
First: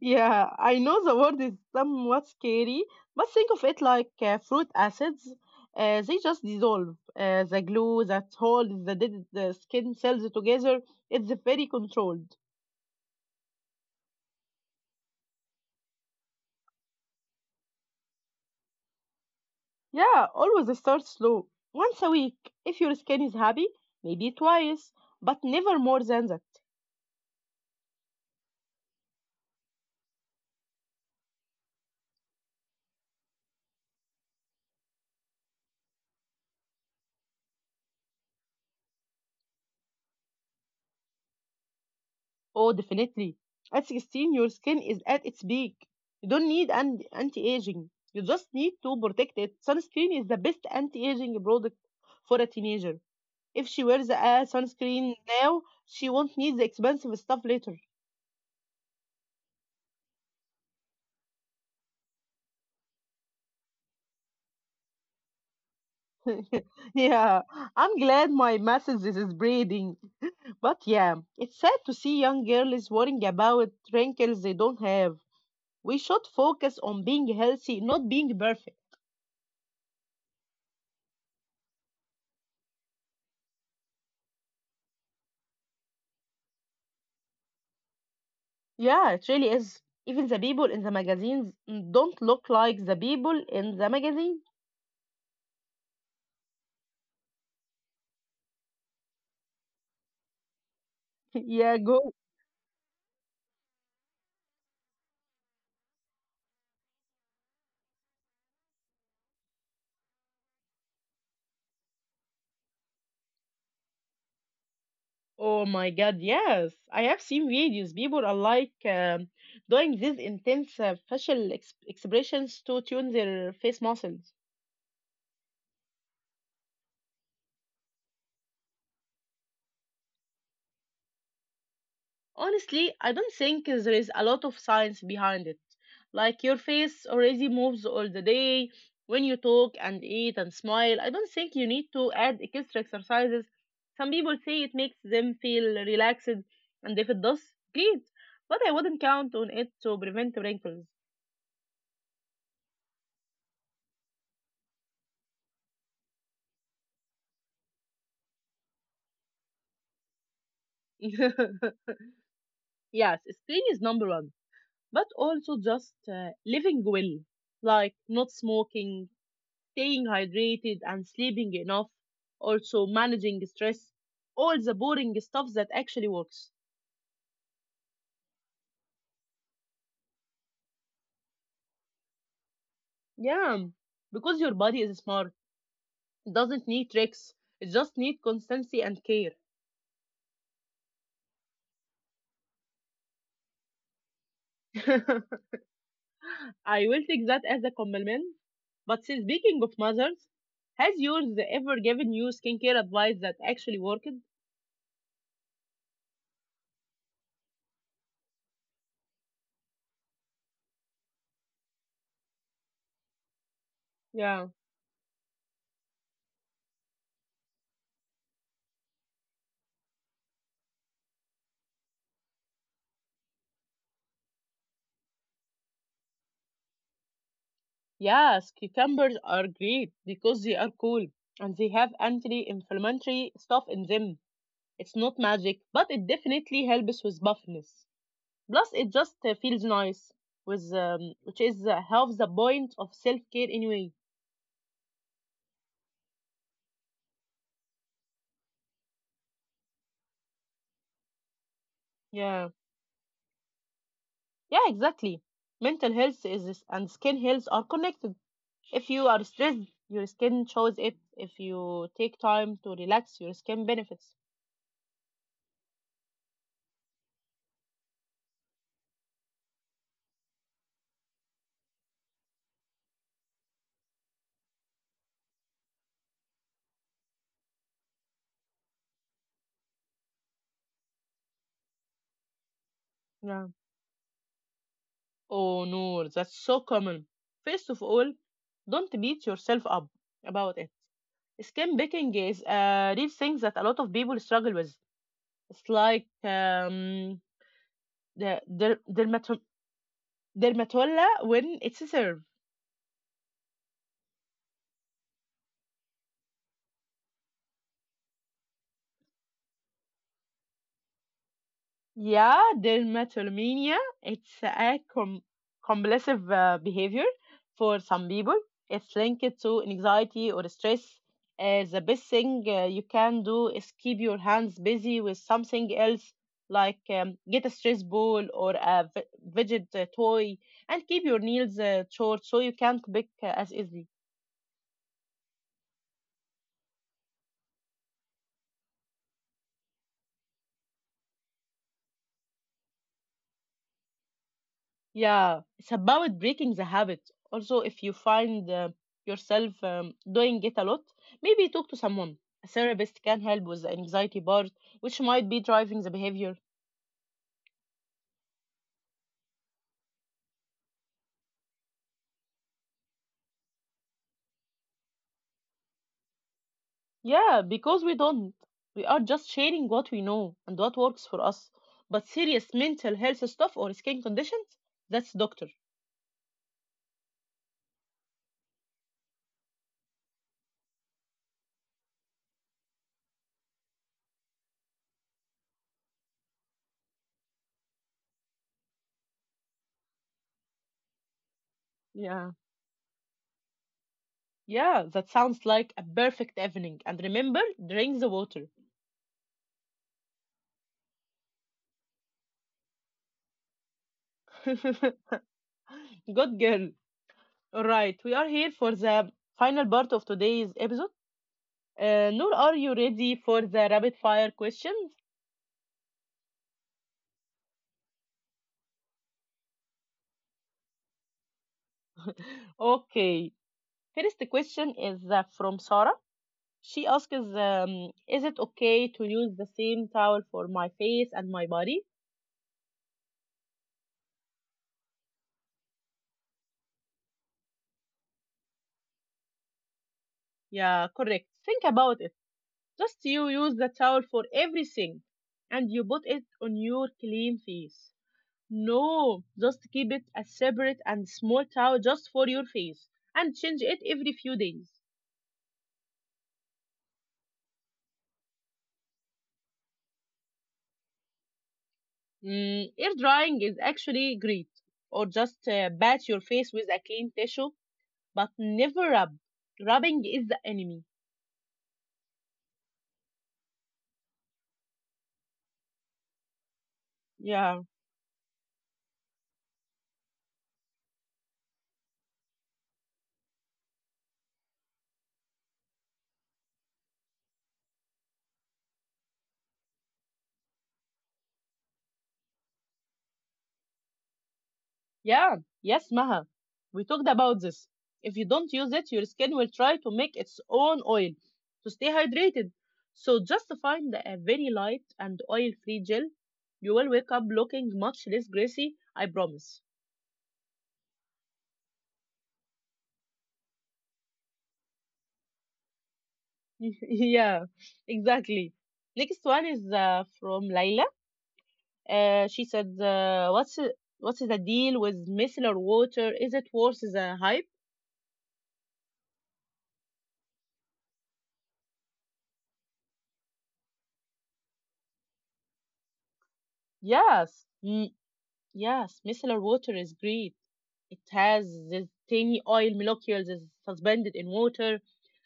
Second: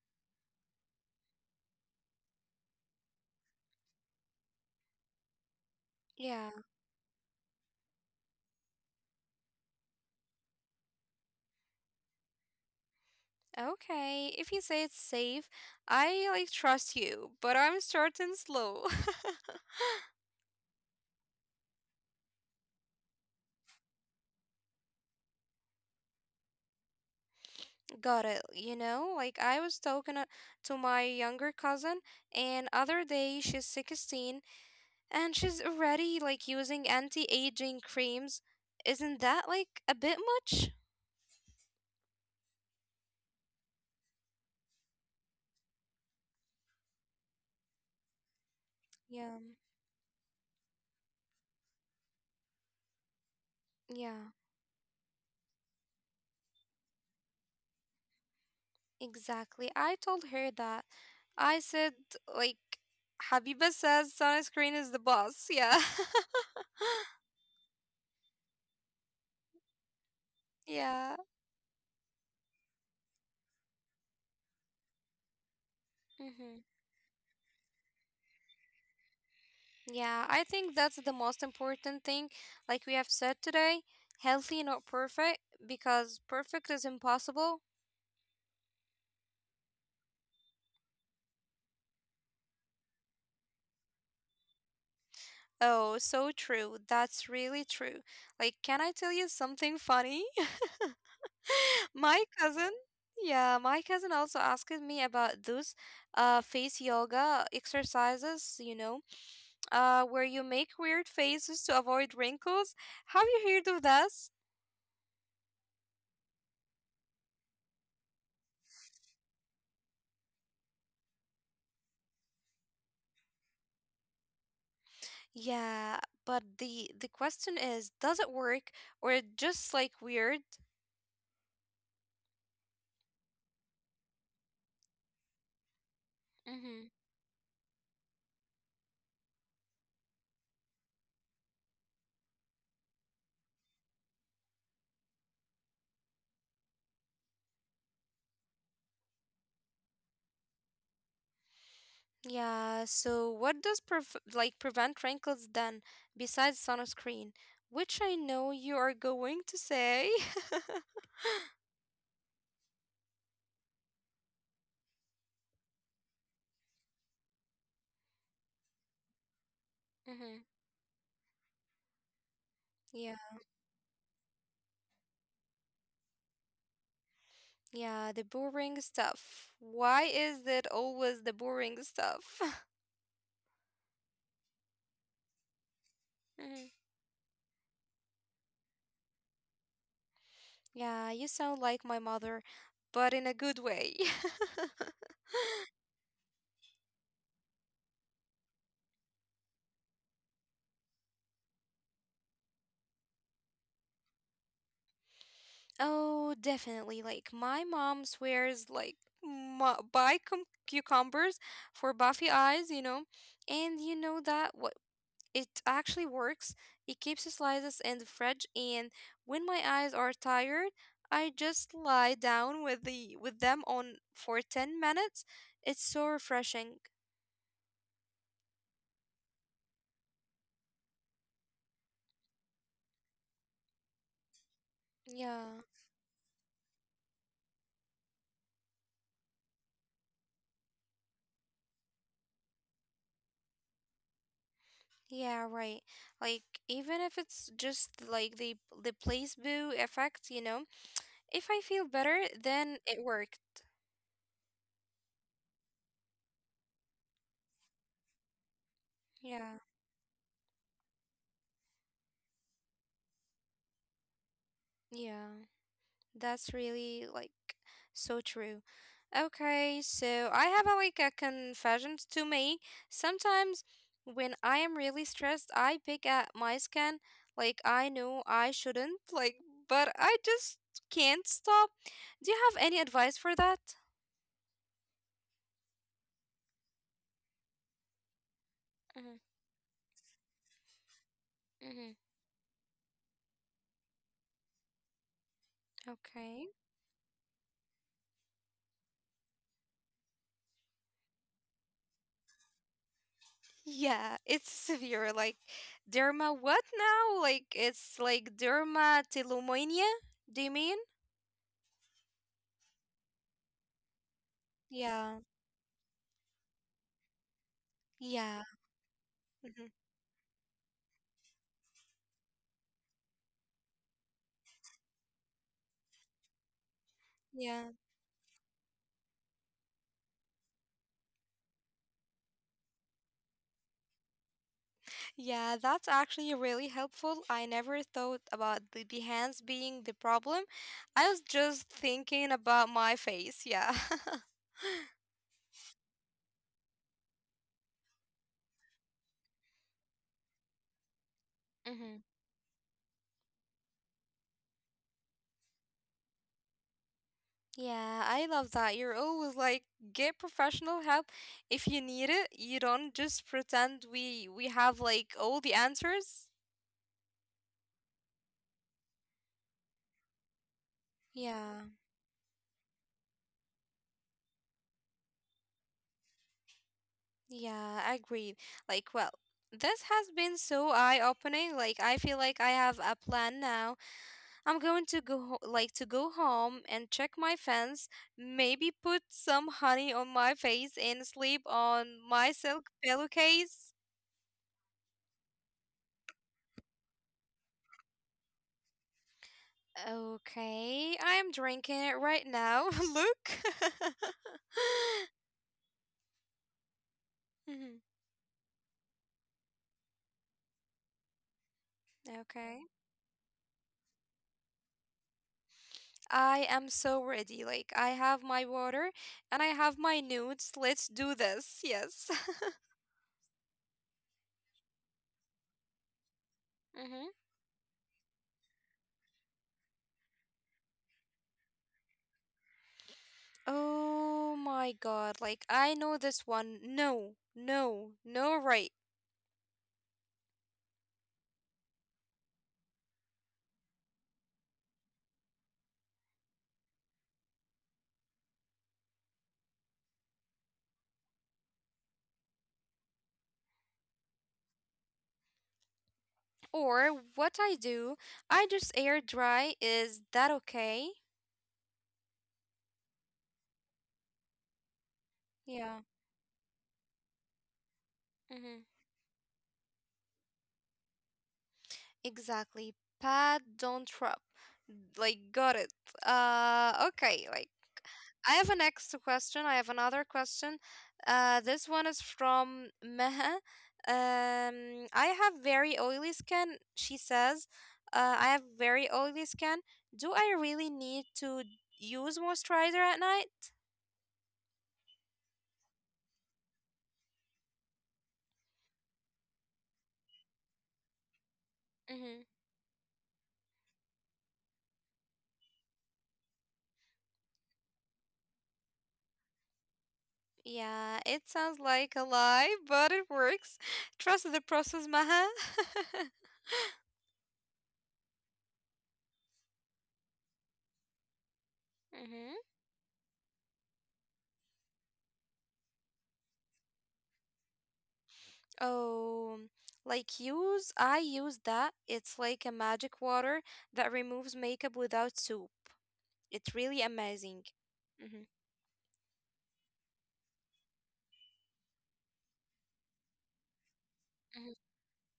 A: Yeah, I know the word is somewhat scary, but think of it like fruit acids. They just
B: Yeah.
A: dissolve. The glue that holds the dead the skin cells together, it's very controlled.
B: Okay, if you say it's safe, I like trust you, but I'm starting slow.
A: Yeah, always start slow. Once a week, if your skin is happy, maybe twice, but never more than that.
B: Got it. You know, like I was talking to my younger cousin, and other day she's 16 and she's already like using anti-aging creams. Isn't that like a bit much?
A: Oh, definitely. At 16, your skin is at its peak. You don't need anti-aging. You just need to protect
B: Yeah.
A: it. Sunscreen is the best anti-aging product for a teenager. If she wears
B: Yeah,
A: a sunscreen now, she won't need the expensive stuff later.
B: exactly. I told her that. I said like Habiba says sunscreen is the boss. Yeah.
A: Yeah, I'm glad my message is spreading. But yeah,
B: Yeah.
A: it's sad to see young girls worrying about wrinkles they don't have. We should
B: Mm-hmm.
A: focus on being healthy, not being perfect.
B: Yeah, I think that's the most important thing. Like we have said today, healthy, not perfect, because perfect is impossible.
A: Yeah, it really is. Even the people in the magazines don't look like the people in the magazine.
B: Oh, so true. That's really true. Like, can I tell you something funny?
A: Yeah, go.
B: My cousin, yeah, my cousin also asked me about those face yoga exercises, you know, where you make weird faces to avoid wrinkles. Have you heard of that?
A: Oh my God, yes. I have seen videos. People are like doing these intense facial ex expressions to tune their face muscles.
B: Yeah, but the question is, does it work or it just like weird?
A: Honestly, I don't think there is a lot of science behind it. Like your
B: Mm-hmm.
A: face already moves all the day when you talk and eat and smile. I don't think you need to add extra exercises. Some people say it makes them feel relaxed, and if it does, great. But I wouldn't count on it to prevent wrinkles.
B: Yeah, so what does prevent wrinkles then besides sunscreen, which I know you are going to say.
A: Yes, skin is number one, but also just living well, like not smoking, staying
B: Mm-hmm.
A: hydrated and sleeping enough, also
B: Yeah.
A: managing stress, all the boring stuff that actually works.
B: Yeah, the boring stuff. Why is it always the boring stuff?
A: Yeah, because your body is smart, it
B: Mhm.
A: doesn't need tricks, it just needs constancy and care.
B: Yeah, you sound like my mother, but in a good way.
A: I will take that as a compliment. But since speaking of mothers, has yours ever given you skincare advice that actually worked?
B: Oh, definitely. Like my mom swears like buy cum cucumbers for Buffy eyes, you know, and you know
A: Yeah.
B: that what it actually works. It keeps the slices in the fridge, and when my eyes are tired, I just lie down with them on for 10 minutes. It's so refreshing.
A: Yes, cucumbers are great because they are cool and they have anti-inflammatory stuff in them. It's not magic,
B: Yeah.
A: but it definitely helps with buffness. Plus, it just feels nice, with which is half the point of self care anyway.
B: Yeah, right. Like even if it's just like the placebo effect, you know, if I feel better,
A: Yeah,
B: then it worked.
A: yeah, exactly. Mental health is and skin health are connected. If you are
B: Yeah,
A: stressed, your skin shows it. If you take time to relax, your skin benefits.
B: yeah, that's really like so true. Okay, so I have a, like a confession to make. Sometimes when I am really stressed, I pick at my skin. Like I know I shouldn't, like, but I just can't stop. Do you have any advice
A: Yeah.
B: for that?
A: Oh no, that's so common. First of all, don't beat
B: Mm-hmm.
A: yourself up about it. Skin
B: Mm-hmm.
A: baking is a real thing that a lot of people struggle with. It's
B: Okay.
A: the dermatola when it's served.
B: Yeah, it's severe. Like derma what now? Like it's like dermatillomania, do you mean?
A: Yeah, dermatillomania. It's a
B: Yeah.
A: compulsive behavior for some
B: Yeah.
A: people. It's linked
B: Mhm.
A: to anxiety or stress. The best thing you can do is keep your hands busy with something else, like get a
B: Yeah,
A: stress ball or a fidget toy, and keep your nails short so you can't pick as easily.
B: yeah, that's actually really helpful. I never thought about the hands being the problem. I was just thinking about my face. Yeah.
A: Yeah, it's about breaking the habit. Also, if you find yourself doing it a lot, maybe talk to
B: hmm.
A: someone. A therapist can help with the anxiety part, which might be driving the behavior.
B: Yeah, I love that. You're always like, get professional help if you need it. You don't just pretend we have like all the answers.
A: Yeah, because we don't. We are just sharing what we know and what works for us.
B: Yeah,
A: But serious mental health stuff or skin conditions, that's doctor.
B: yeah, I agree. Like, well, this has been so eye-opening. Like, I feel like I have a plan now. I'm going to go ho- like to go home and check my fence, maybe put some honey on my face and sleep on
A: Yeah.
B: my silk pillowcase.
A: Yeah, that sounds like a perfect evening. And remember, drink the water.
B: Okay, I'm drinking it right now. Look.
A: Good girl.
B: Mhm,
A: Right, we are here for the final part of today's episode. Noor, are
B: okay.
A: you ready for the rapid fire questions?
B: I am so ready. Like I have my water and I have my nudes. Let's do this. Yes.
A: Okay, first question is from Sarah. She
B: Mm-hmm.
A: asks, is it okay to use the same towel for my face and my body?
B: Oh my god. Like I know this one. No. No. No right.
A: Yeah, correct. Think about it. Just you use the towel for everything and you put it on your clean face. No, just keep it as separate and small towel just for your face and change it every few days.
B: Or what I do, I just air dry. Is that okay?
A: Mm, air drying is actually great. Or just
B: Yeah.
A: bat your face with a clean tissue, but
B: Hmm.
A: never rub. Rubbing is the enemy.
B: Exactly. Pat, don't rub. Like, got it. Okay. Like,
A: Yeah,
B: I have an extra question. I have another question. This one is from Meha. I have very oily skin. She says, I have very oily skin. Do I really need to use moisturizer at night?
A: yeah, yes, Maha. We talked about this. If you don't use it, your skin will try to make its own oil to stay hydrated. So just find a very light and oil-free gel. You will wake up looking much less greasy, I promise.
B: Yeah, it sounds like a lie, but it works. Trust the process, Maha.
A: yeah, exactly. Next one is from Layla. Uh,
B: Mm-hmm.
A: she said, what's the deal with micellar water? Is it worth the hype?"
B: Oh, like I use that. It's like a magic water that removes makeup without soap. It's really
A: Yes,
B: amazing.
A: mm,
B: Mm-hmm.
A: yes, micellar water is great. It has the tiny oil molecules is suspended in
B: Hmm.
A: water.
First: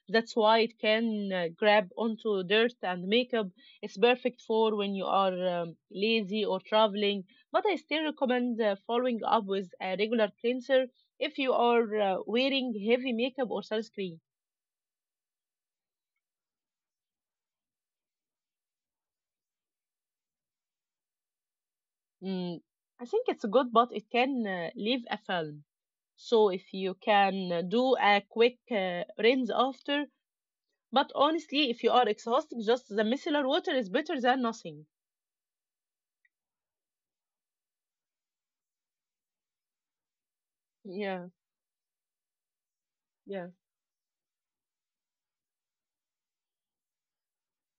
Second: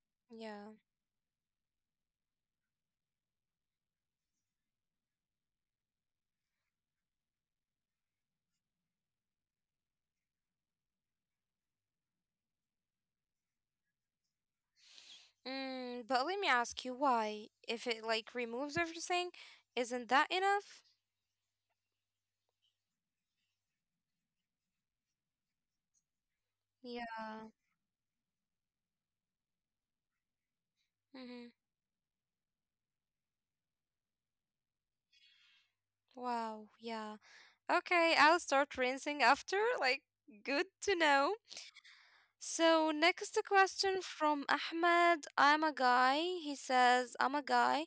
A: That's why
B: Yeah.
A: it can grab onto dirt and makeup. It's perfect for when you are lazy or traveling. But I still recommend following up with a regular cleanser if you are wearing heavy makeup or sunscreen.
B: Mm, but let me ask you why. If it like removes everything, isn't that enough?
A: Mm, I think it's good, but it can leave a film. So if you
B: Yeah.
A: can do a quick rinse after, but
B: Mm-hmm.
A: honestly, if you are exhausted, just the micellar water is better than nothing.
B: Wow. Yeah. Okay, I'll start rinsing after. Like, good to
A: Yeah,
B: know. So, next
A: yeah.
B: question from Ahmed. I'm a guy. He says, I'm a guy.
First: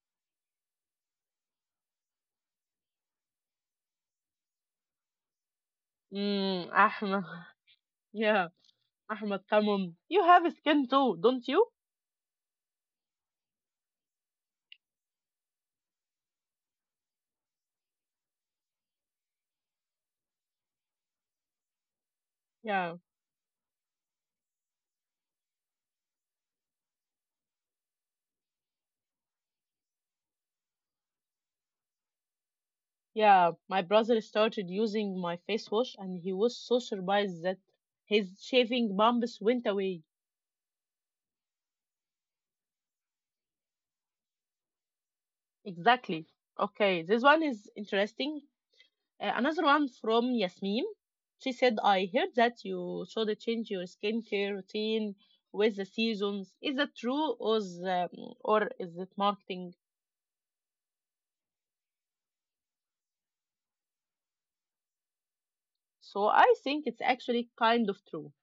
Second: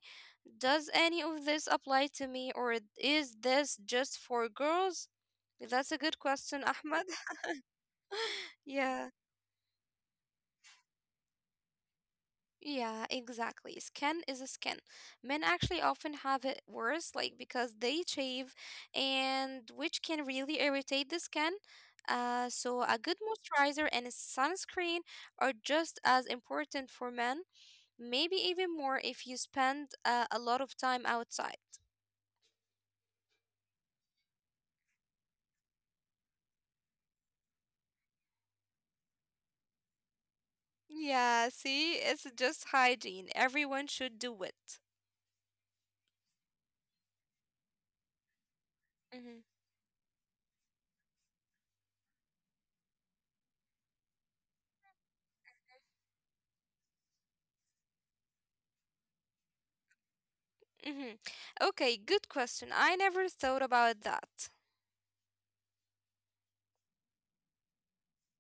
B: Does any of this apply to me or is this just for girls? That's a good question,
A: Mm,
B: Ahmed.
A: Ahmed. Yeah,
B: Yeah.
A: Ahmed, come on. You have skin too, don't you?
B: Yeah, exactly. Skin is a skin. Men actually often have it worse, like because they shave and which can really irritate the skin. So
A: Yeah,
B: a good moisturizer and a sunscreen are just as important for men, maybe even more if you spend a lot of time outside.
A: yeah. My brother started using my face wash and he was so surprised that his shaving bumps went away.
B: Yeah, see, it's just hygiene. Everyone should do it.
A: Exactly. Okay, this one is interesting. Uh,
B: Mm-hmm.
A: another one from Yasmin. She said, I heard that you should change your skincare routine with the seasons. Is that true or is it marketing?
B: Mm-hmm. Okay, good question. I never thought about that.
A: So I think it's actually kind of true.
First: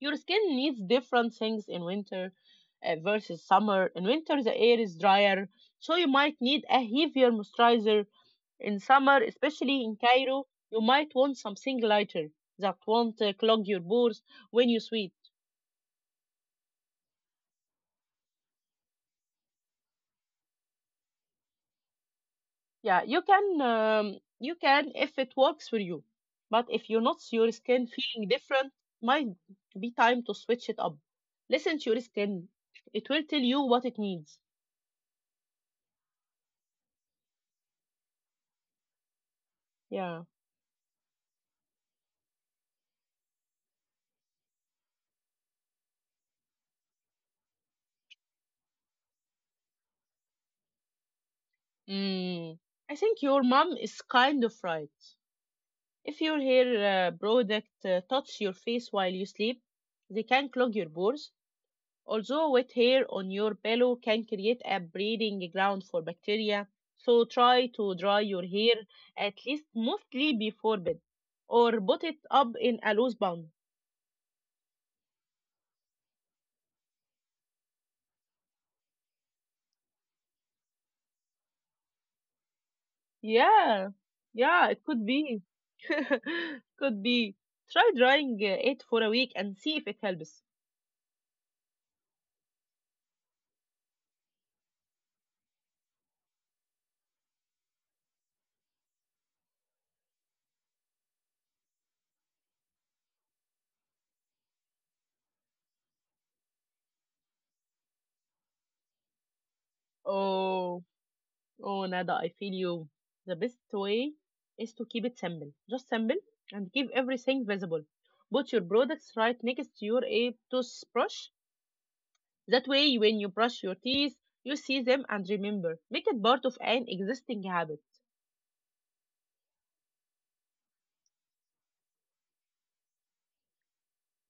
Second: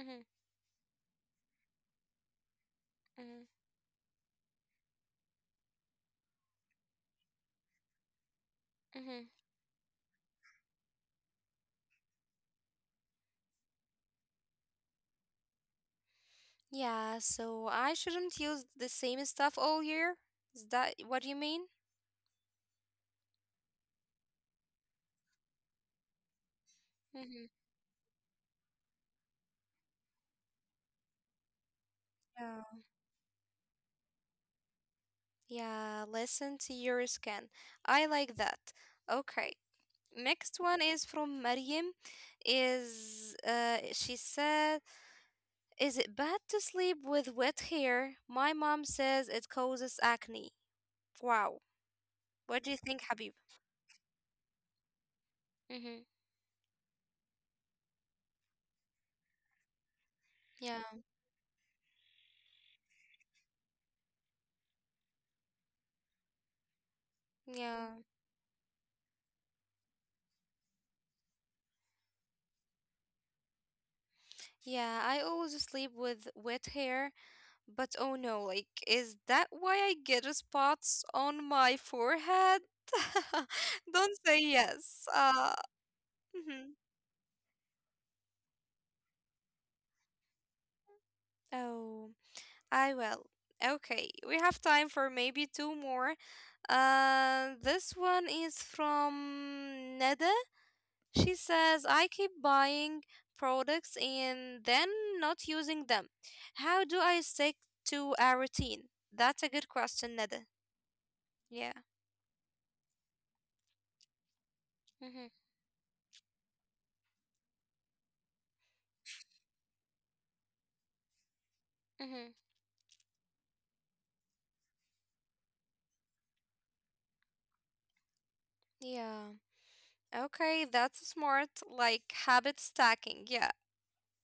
A: Your skin needs different things in winter
B: Mm-hmm.
A: versus summer. In winter, the air is drier, so you might need a heavier moisturizer. In summer,
B: Mm-hmm.
A: especially in Cairo, you might want something lighter that won't clog your pores when you sweat.
B: Yeah, so I shouldn't use the same stuff all year? Is that what you mean?
A: Yeah, you can if it works for you. But if you notice
B: Mm-hmm.
A: your skin feeling different, might be time to switch it up. Listen to your skin.
B: Yeah.
A: It will tell you what it needs.
B: Yeah, listen to your skin. I like that. Okay.
A: Yeah.
B: Next one is from Mariam. Is she said, is it bad to sleep with wet hair? My mom says it causes acne. Wow.
A: Mm.
B: What do you
A: I
B: think,
A: think
B: Habib?
A: your mom is kind of right.
B: Mm-hmm.
A: If your hair product touch your face while you sleep, they can clog
B: Yeah,
A: your pores. Although wet hair on your pillow can create a breeding ground for bacteria, so try
B: yeah,
A: to dry your hair at least mostly before bed or put it up in a loose bun.
B: yeah. I always sleep with wet hair, but oh no, like, is that why I get spots on my forehead?
A: Yeah,
B: Don't say
A: yeah, it could
B: yes.
A: be.
B: Mhm.
A: could be. Try drying it for a week and see if it helps.
B: Oh, I will. Okay, we have time for maybe two more. This one is from Neda. She says, I keep buying products and then not using them. How do I stick to a routine? That's a good question, Neda.
A: Oh.
B: Yeah.
A: Oh, Nada, I feel you. The best way is to keep it
B: Mm-hmm.
A: simple. Just simple and keep everything visible. Put your products right next to your a toothbrush.
B: Mm-hmm.
A: That way, when you brush your teeth, you see them and remember. Make it part of an existing habit.
B: Yeah. Okay, that's smart. Like habit stacking. Yeah.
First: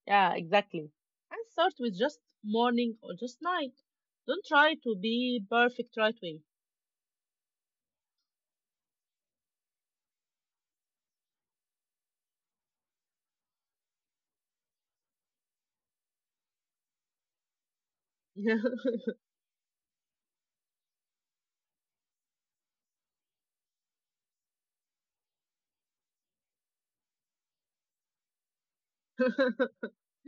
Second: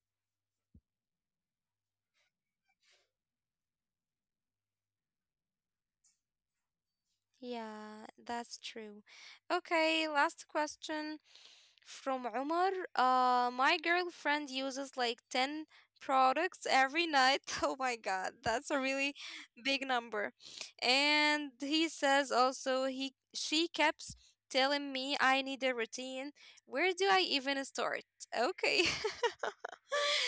A: Yeah, exactly. And start with just morning or just night. Don't try to be perfect right
B: Yeah, that's true. Okay, last question. From Umar, my girlfriend uses like 10 products every night. Oh my God, that's a
A: away.
B: really big number. And he says also he she keeps telling me I need a routine. Where do I even start? Okay.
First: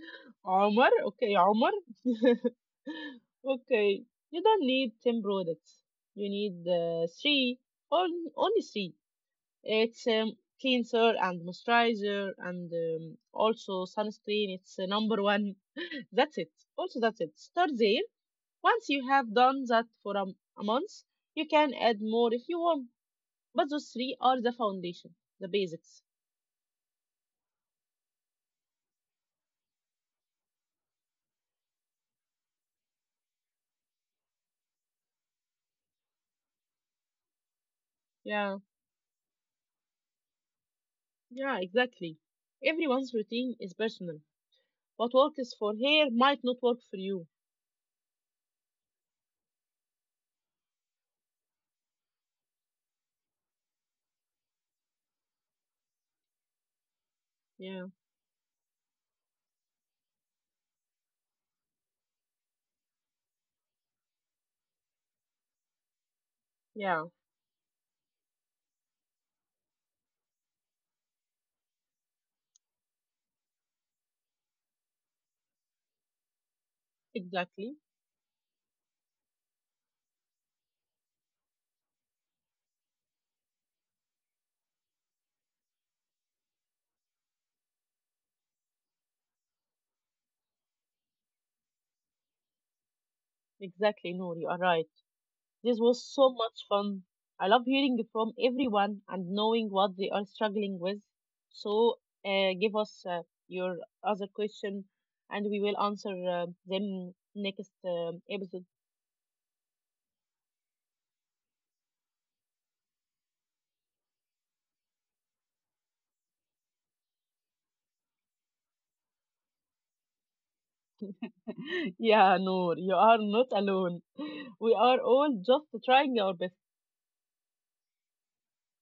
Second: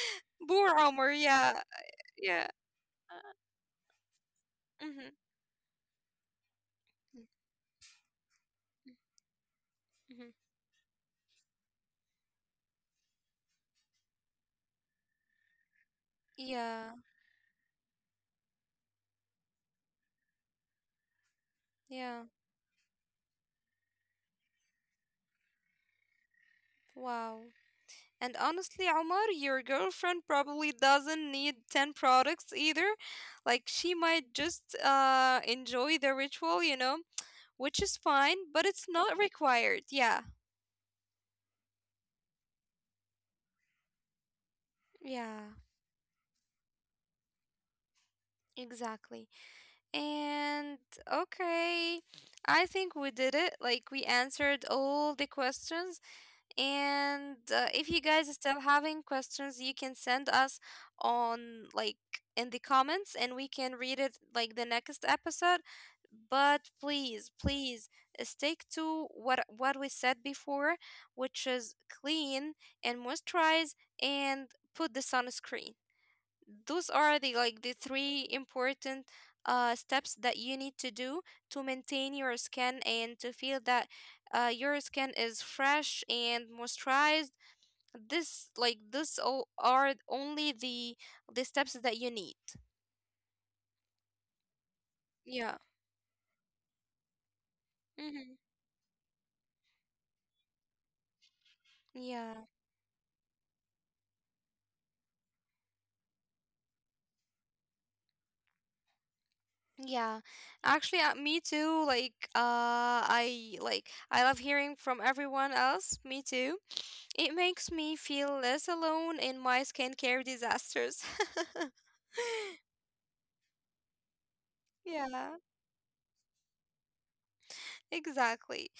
B: Poor
A: Armor?
B: Umar,
A: Okay,
B: yeah.
A: armor?
B: Yeah.
A: okay, you don't need
B: Mm-hmm.
A: 10 products. You need three, on, only three. It's
B: Mm-hmm.
A: cleanser and moisturizer and also sunscreen. It's number one. that's it.
B: Yeah.
A: Also, that's it. Start there. Once you have done that for a month, you can add
B: Yeah.
A: more if you want. But those three are the foundation, the basics.
B: Wow. And honestly, Omar, your girlfriend probably doesn't need 10 products either. Like, she might just enjoy the ritual, you know, which is fine,
A: Yeah,
B: but it's not required. Yeah.
A: yeah, exactly. Everyone's routine is personal. What
B: Yeah,
A: works for her might not work for you.
B: exactly. And okay, I think we did it. Like, we answered all the questions. And if
A: Yeah,
B: you guys are still having questions, you can send us on, like, in the comments, and we can read it like the next episode. But
A: yeah,
B: please, please, stick to what we said before, which is clean and moisturize and put the sunscreen. Those are, the like, the
A: exactly.
B: three important steps that you need to do to maintain your skin and to feel that your skin is fresh and moisturized. This, like, this all are only the steps that you need.
A: Exactly, Noor, you are right.
B: Yeah.
A: This was so much fun. I love hearing from
B: Mm-hmm.
A: everyone and knowing what they are struggling with. So,
B: Yeah.
A: give us your other question and we will answer them next episode.
B: Yeah, actually me too, like, I, like, I love hearing from everyone else, me too. It makes me feel less alone in my skincare disasters.
A: yeah, Noor, you are not alone. We are all
B: Yeah,
A: just trying our best.
B: exactly.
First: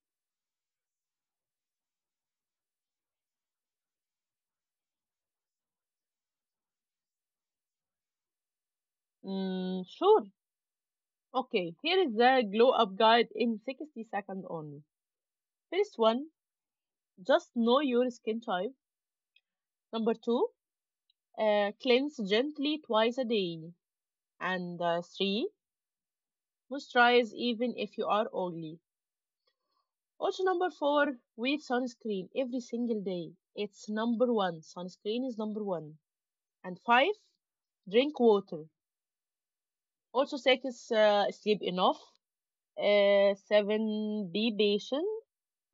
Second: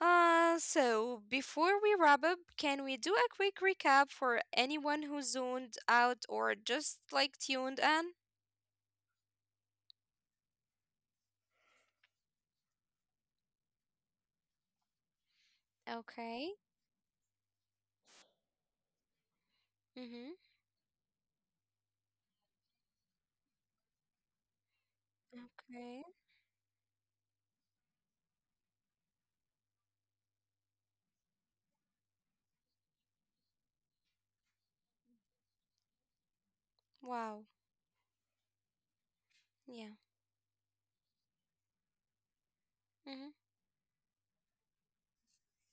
B: So before we wrap up, can we do a quick recap for anyone who zoned out or just, like, tuned in?
A: Mm, sure. Okay, here is the glow up guide in 60 seconds only. First one,
B: Okay.
A: just know your skin type. Number
B: Mm-hmm.
A: two, cleanse gently twice a day. And three,
B: Okay.
A: moisturize even if you are oily. Also, number four, wear sunscreen every single day. It's number one. Sunscreen is number one. And five,
B: Wow.
A: drink water.
B: Yeah.
A: Also, six, sleep enough.
B: Mm-hmm.
A: Seven, be patient.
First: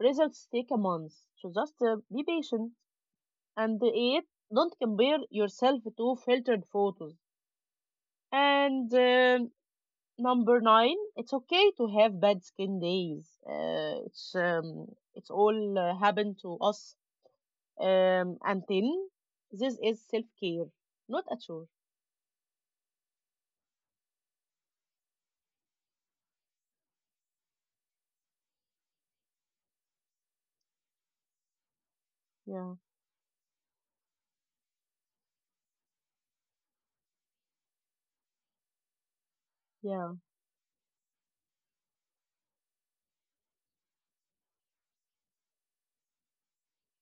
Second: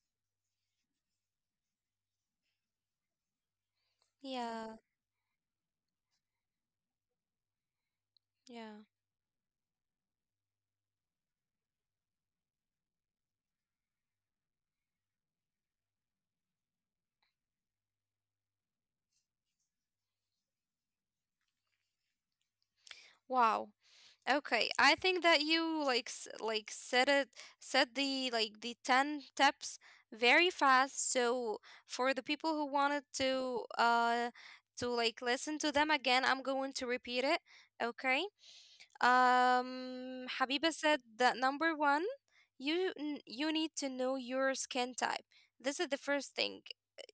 A: Results take a month. So just be patient. And eight,
B: Yeah.
A: don't compare yourself to filtered photos.
B: Yeah.
A: And number nine, it's okay to have bad skin days. It's all happened to us. And ten, this is self care, not a chore.
B: Wow. Okay, I think that you like like said it said, the like, the 10 steps very fast. So for the people who
A: Yeah,
B: wanted to to, like, listen to them again, I'm going to repeat it. Okay.
A: yeah,
B: Um, Habiba said that number 1, you you need to know your skin type. This is the first thing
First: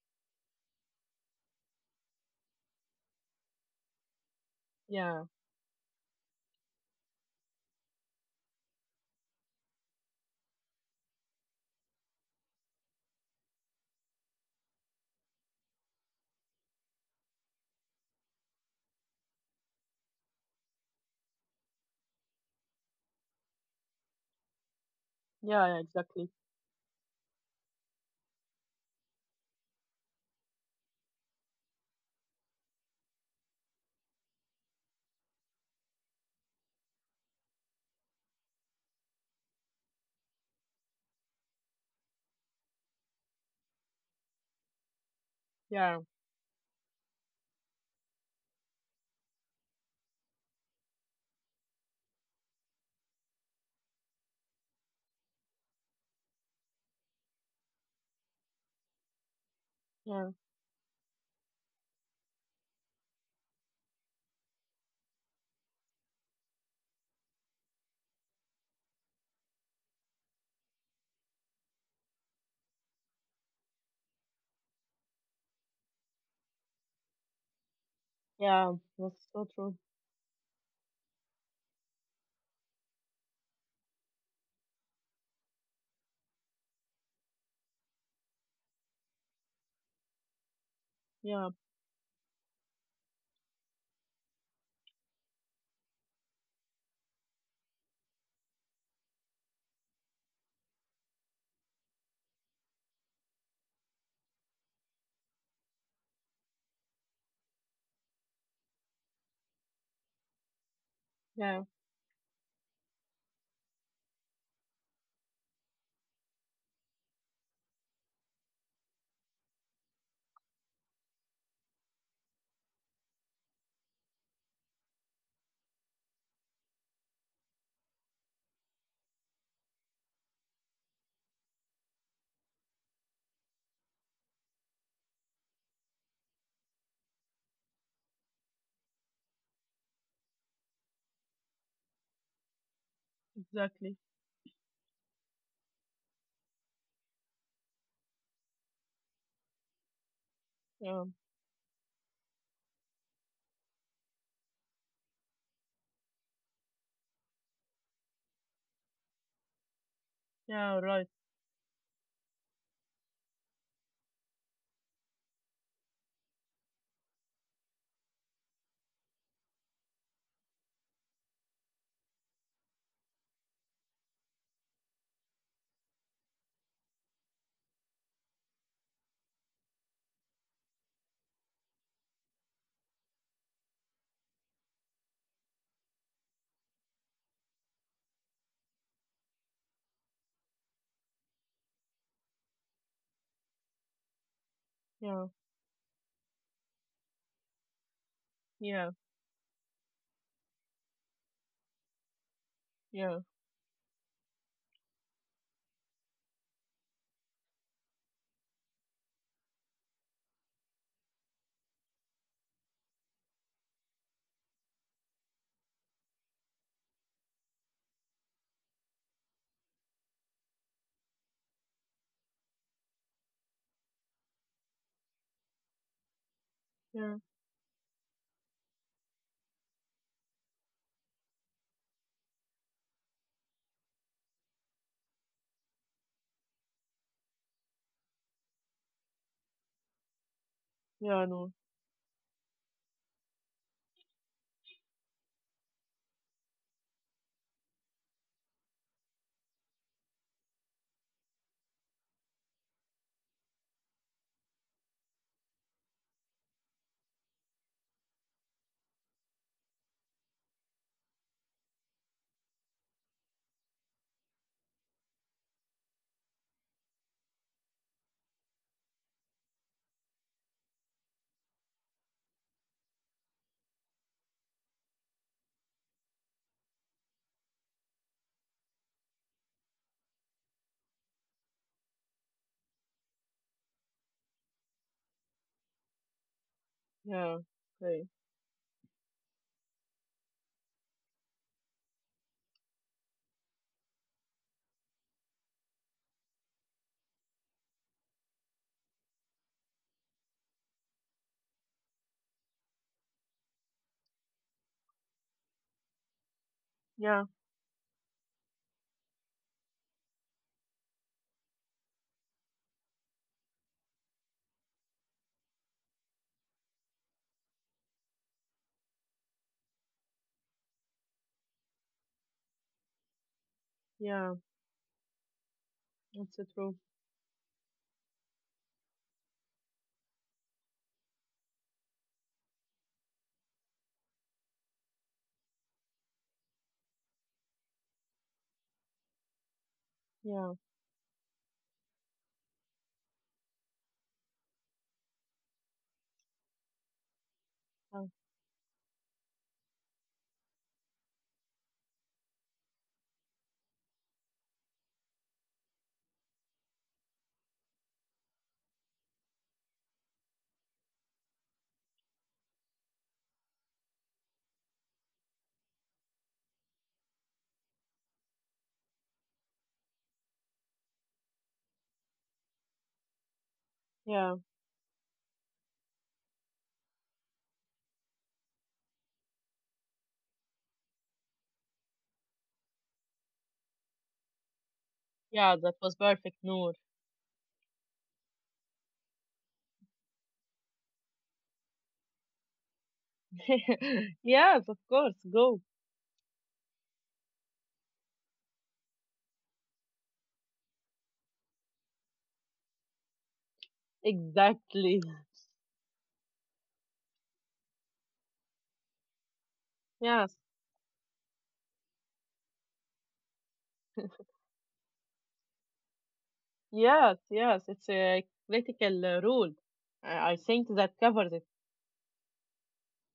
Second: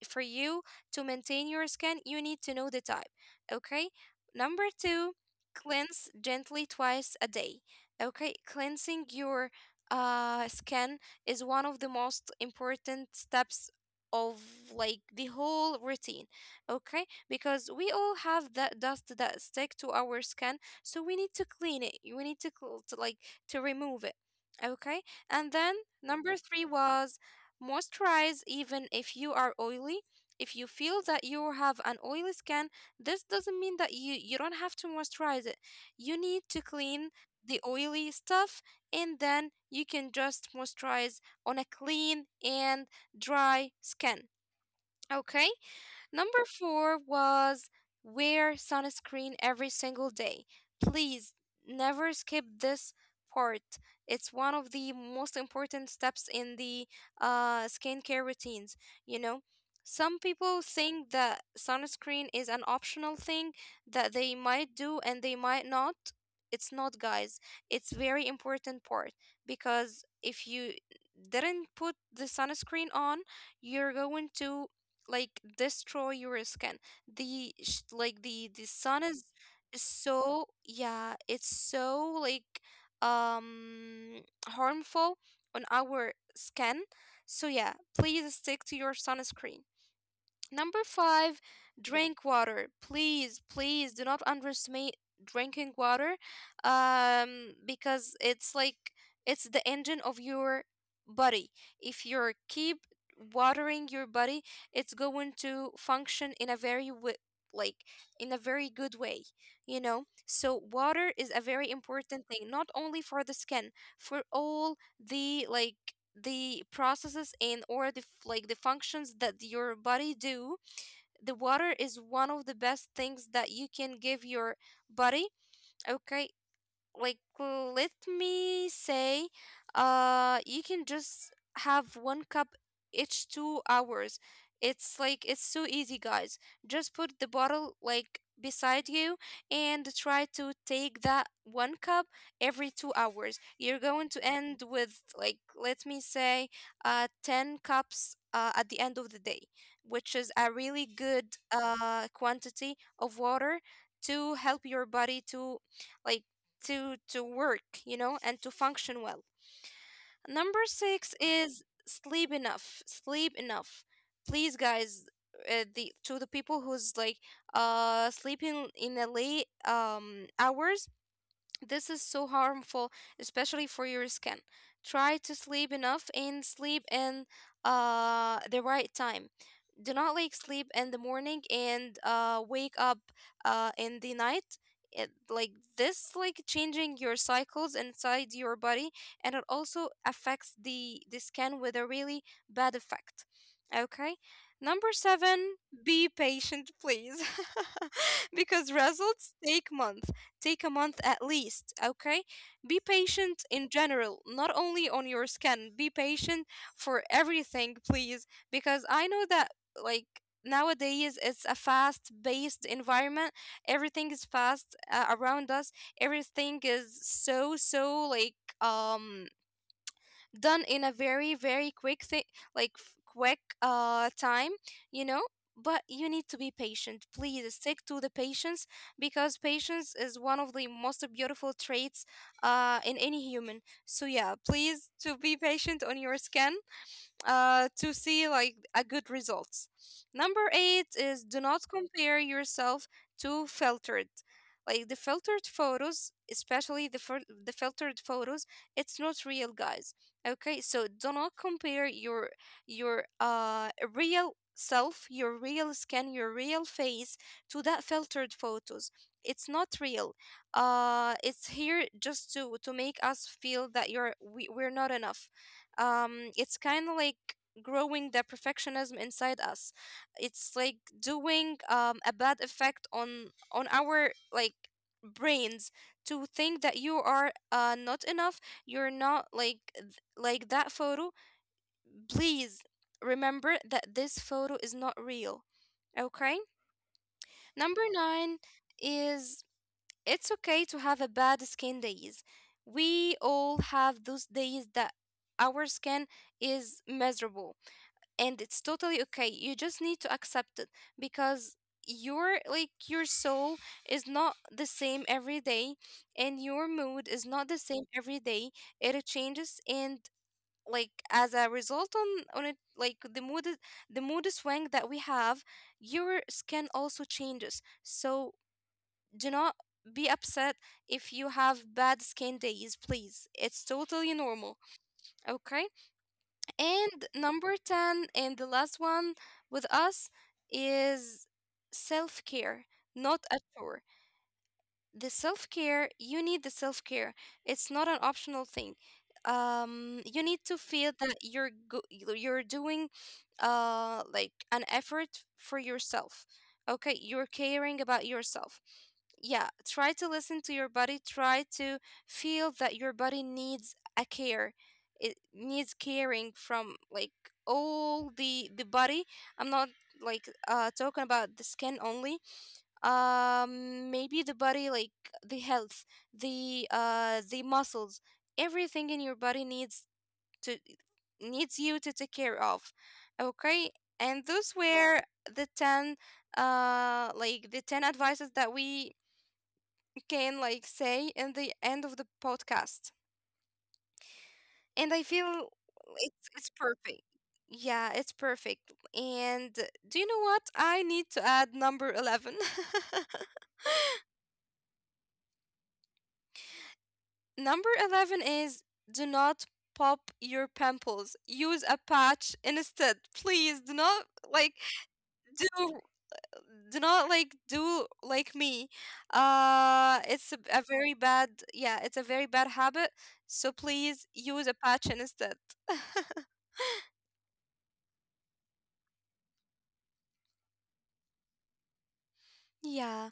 B: for you to maintain your skin, you need to know the type. Okay. Number two,
A: yeah,
B: cleanse gently twice a day. Okay. Cleansing your skin is one of the most important steps of, like, the whole routine. Okay, because we all have that dust that stick to our skin, so we need to clean it, we need to, to, like, to remove it. Okay, and then
A: yeah, exactly.
B: number three was moisturize even if you are oily. If you feel that you have an oily skin, this doesn't mean that you don't have to moisturize it. You need to clean the oily stuff, and then you can just moisturize on a clean and dry skin. Okay?
A: Yeah,
B: Number four was wear sunscreen every single day. Please never skip this part. It's one of the most important steps in the skincare routines, you know. Some
A: yeah,
B: people think that sunscreen is an optional thing that they might do and they might not. It's not, guys. It's very important part, because if you didn't put the sunscreen on, you're going to, like, destroy your skin. The like the
A: yeah.
B: sun
A: That's so true.
B: is so, yeah, it's so like, um harmful on our skin. So yeah, please stick to your sunscreen. Number five,
A: Yeah,
B: drink water. Please, please do not underestimate drinking water, because it's like it's the engine of your body. If you keep watering your body, it's going to function in a very like in a very good way, you know. So water is a
A: yeah,
B: very important thing, not only for the skin, for all the, like, the processes and or the like the functions that your body do. The water is one of the best things that you can give your body. Okay, like let me say, you can just have 1 cup each 2 hours. It's like, it's so easy, guys. Just put the bottle like beside you and try to take that 1 cup every 2 hours, you're
A: exactly.
B: going to end with, like, let me say 10 cups at the end of the day, which is a really
A: Yeah,
B: good quantity of water to help your body to, like, to work, you know, and to function well. Number
A: yeah, right.
B: six is sleep enough. Sleep enough. Please, guys, the to the people who's like sleeping in the late hours, this is so harmful, especially for your skin. Try to sleep enough and sleep in the right time. Do not, like, sleep in the morning and wake up in the night. It, like this, like, changing your cycles inside your body, and it also affects the skin with a really bad effect. Okay, number
A: Yeah,
B: seven, be patient, please, because
A: yeah,
B: results take months. Take a month at least, okay? Be
A: yeah,
B: patient in general, not only on your skin. Be patient for everything, please, because I know that, like, nowadays it's a fast based environment. Everything is fast around us. Everything is so so like, done in a very quick thing, like quick time, you know. But you need to be patient,
A: yeah,
B: please stick to the patience, because patience is one of the most beautiful traits in any human. So yeah, please to be patient on your skin to see, like, a good results. Number eight
A: yeah.
B: is do
A: No,
B: not compare yourself to filtered. Like the filtered photos, especially the the filtered photos, it's not real, guys. Okay, so do not compare your real self, your real skin, your real face to that filtered photos. It's not real. It's here just to make us feel that you're we're not enough, it's kind of like growing the perfectionism inside us. It's like doing, a bad effect on our, like, brains, to think that you are not enough, you're not like like that photo. Please remember that this photo is not real. Okay.
A: yeah.
B: Number
A: Okay.
B: nine is it's okay to have a bad skin days. We all have those days that our skin is miserable, and it's totally okay, you just need to accept it, because your, like, your soul is not the same every day, and your mood
A: Yeah.
B: is not the same every day. It changes, and like as a result on it, like, the the mood swing that we have, your skin also changes. So do not be upset if you have bad skin days, please, it's totally
A: Yeah,
B: normal. Okay,
A: that's so true.
B: and number 10 and the last one with us is self care, not a chore. The self care, you need the self care. It's not an optional thing. You need
A: Yeah,
B: to feel that you're you're doing like an effort for yourself. Okay, you're caring
A: uh,
B: about yourself. Yeah, try to listen to your body, try to feel that your body needs a care. It needs caring from, like, all the body. I'm not, like, talking about the skin only. Um, maybe the body, like, the health, the muscles, everything in your body needs to needs you to take care of. Okay, and
A: yeah,
B: those were the 10 like the 10 advices that we can, like, say in the end of the podcast. And I feel
A: yeah, that was perfect,
B: it's
A: Noor.
B: perfect. Yeah, it's perfect. And do you know what? I need to add number 11.
A: Yes, of course, go.
B: Number 11 is do not pop your pimples. Use a patch instead. Please do not, like,
A: Exactly.
B: do do not, like, do like me. Uh, it's
A: Yes,
B: a very bad, yeah, it's a very bad habit. So please use a patch instead.
A: yes, it's a critical rule. I think that covers it.
B: Yeah.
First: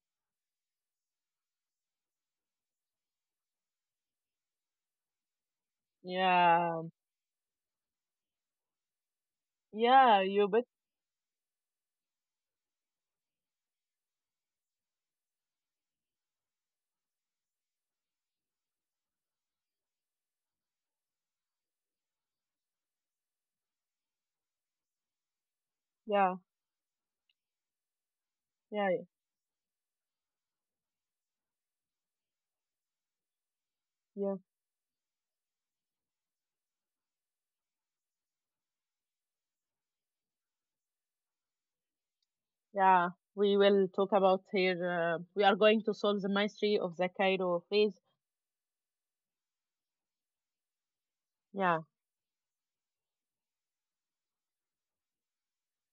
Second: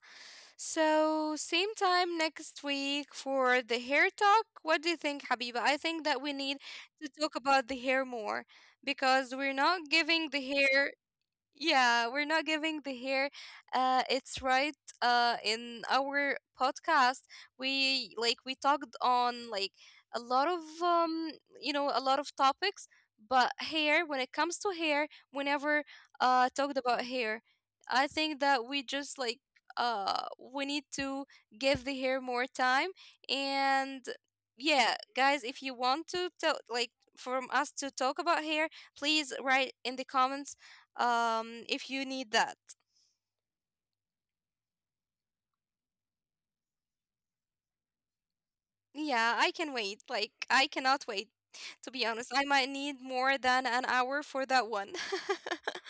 B: So, same time next week for the hair talk. What do you think, Habiba? I think that we need
A: Yeah,
B: to talk about the hair more, because we're not
A: yeah,
B: giving the
A: you bet.
B: hair, yeah, we're not giving the hair it's right in our podcast. We like we talked on, like, a lot of you know a lot of topics, but hair, when it comes to hair, we never
A: Yeah,
B: talked about hair. I think that we
A: yeah,
B: just like we need to give the hair more time. And
A: yeah,
B: yeah, guys, if you want to tell, like, from us to talk about hair, please write in the comments, if you need that.
A: yeah. We will talk about here. We are going to solve the mystery of the Cairo phase.
B: Yeah, I can wait, like, I cannot wait
A: Yeah.
B: to be honest. I might need more than an hour for that one.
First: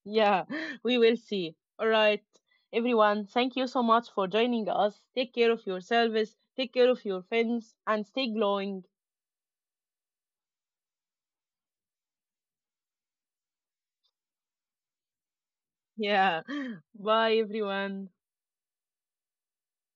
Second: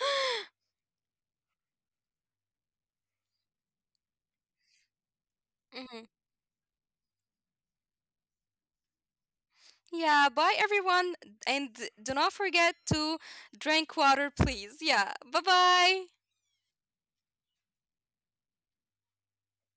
A: Yeah, we will see. All right, everyone, thank you so much for joining us. Take care of
B: Mhm.
A: yourselves, take care of your friends, and stay glowing.
B: Yeah, bye everyone, and do not forget to drink water please. Yeah, bye bye.
A: Yeah, bye, everyone.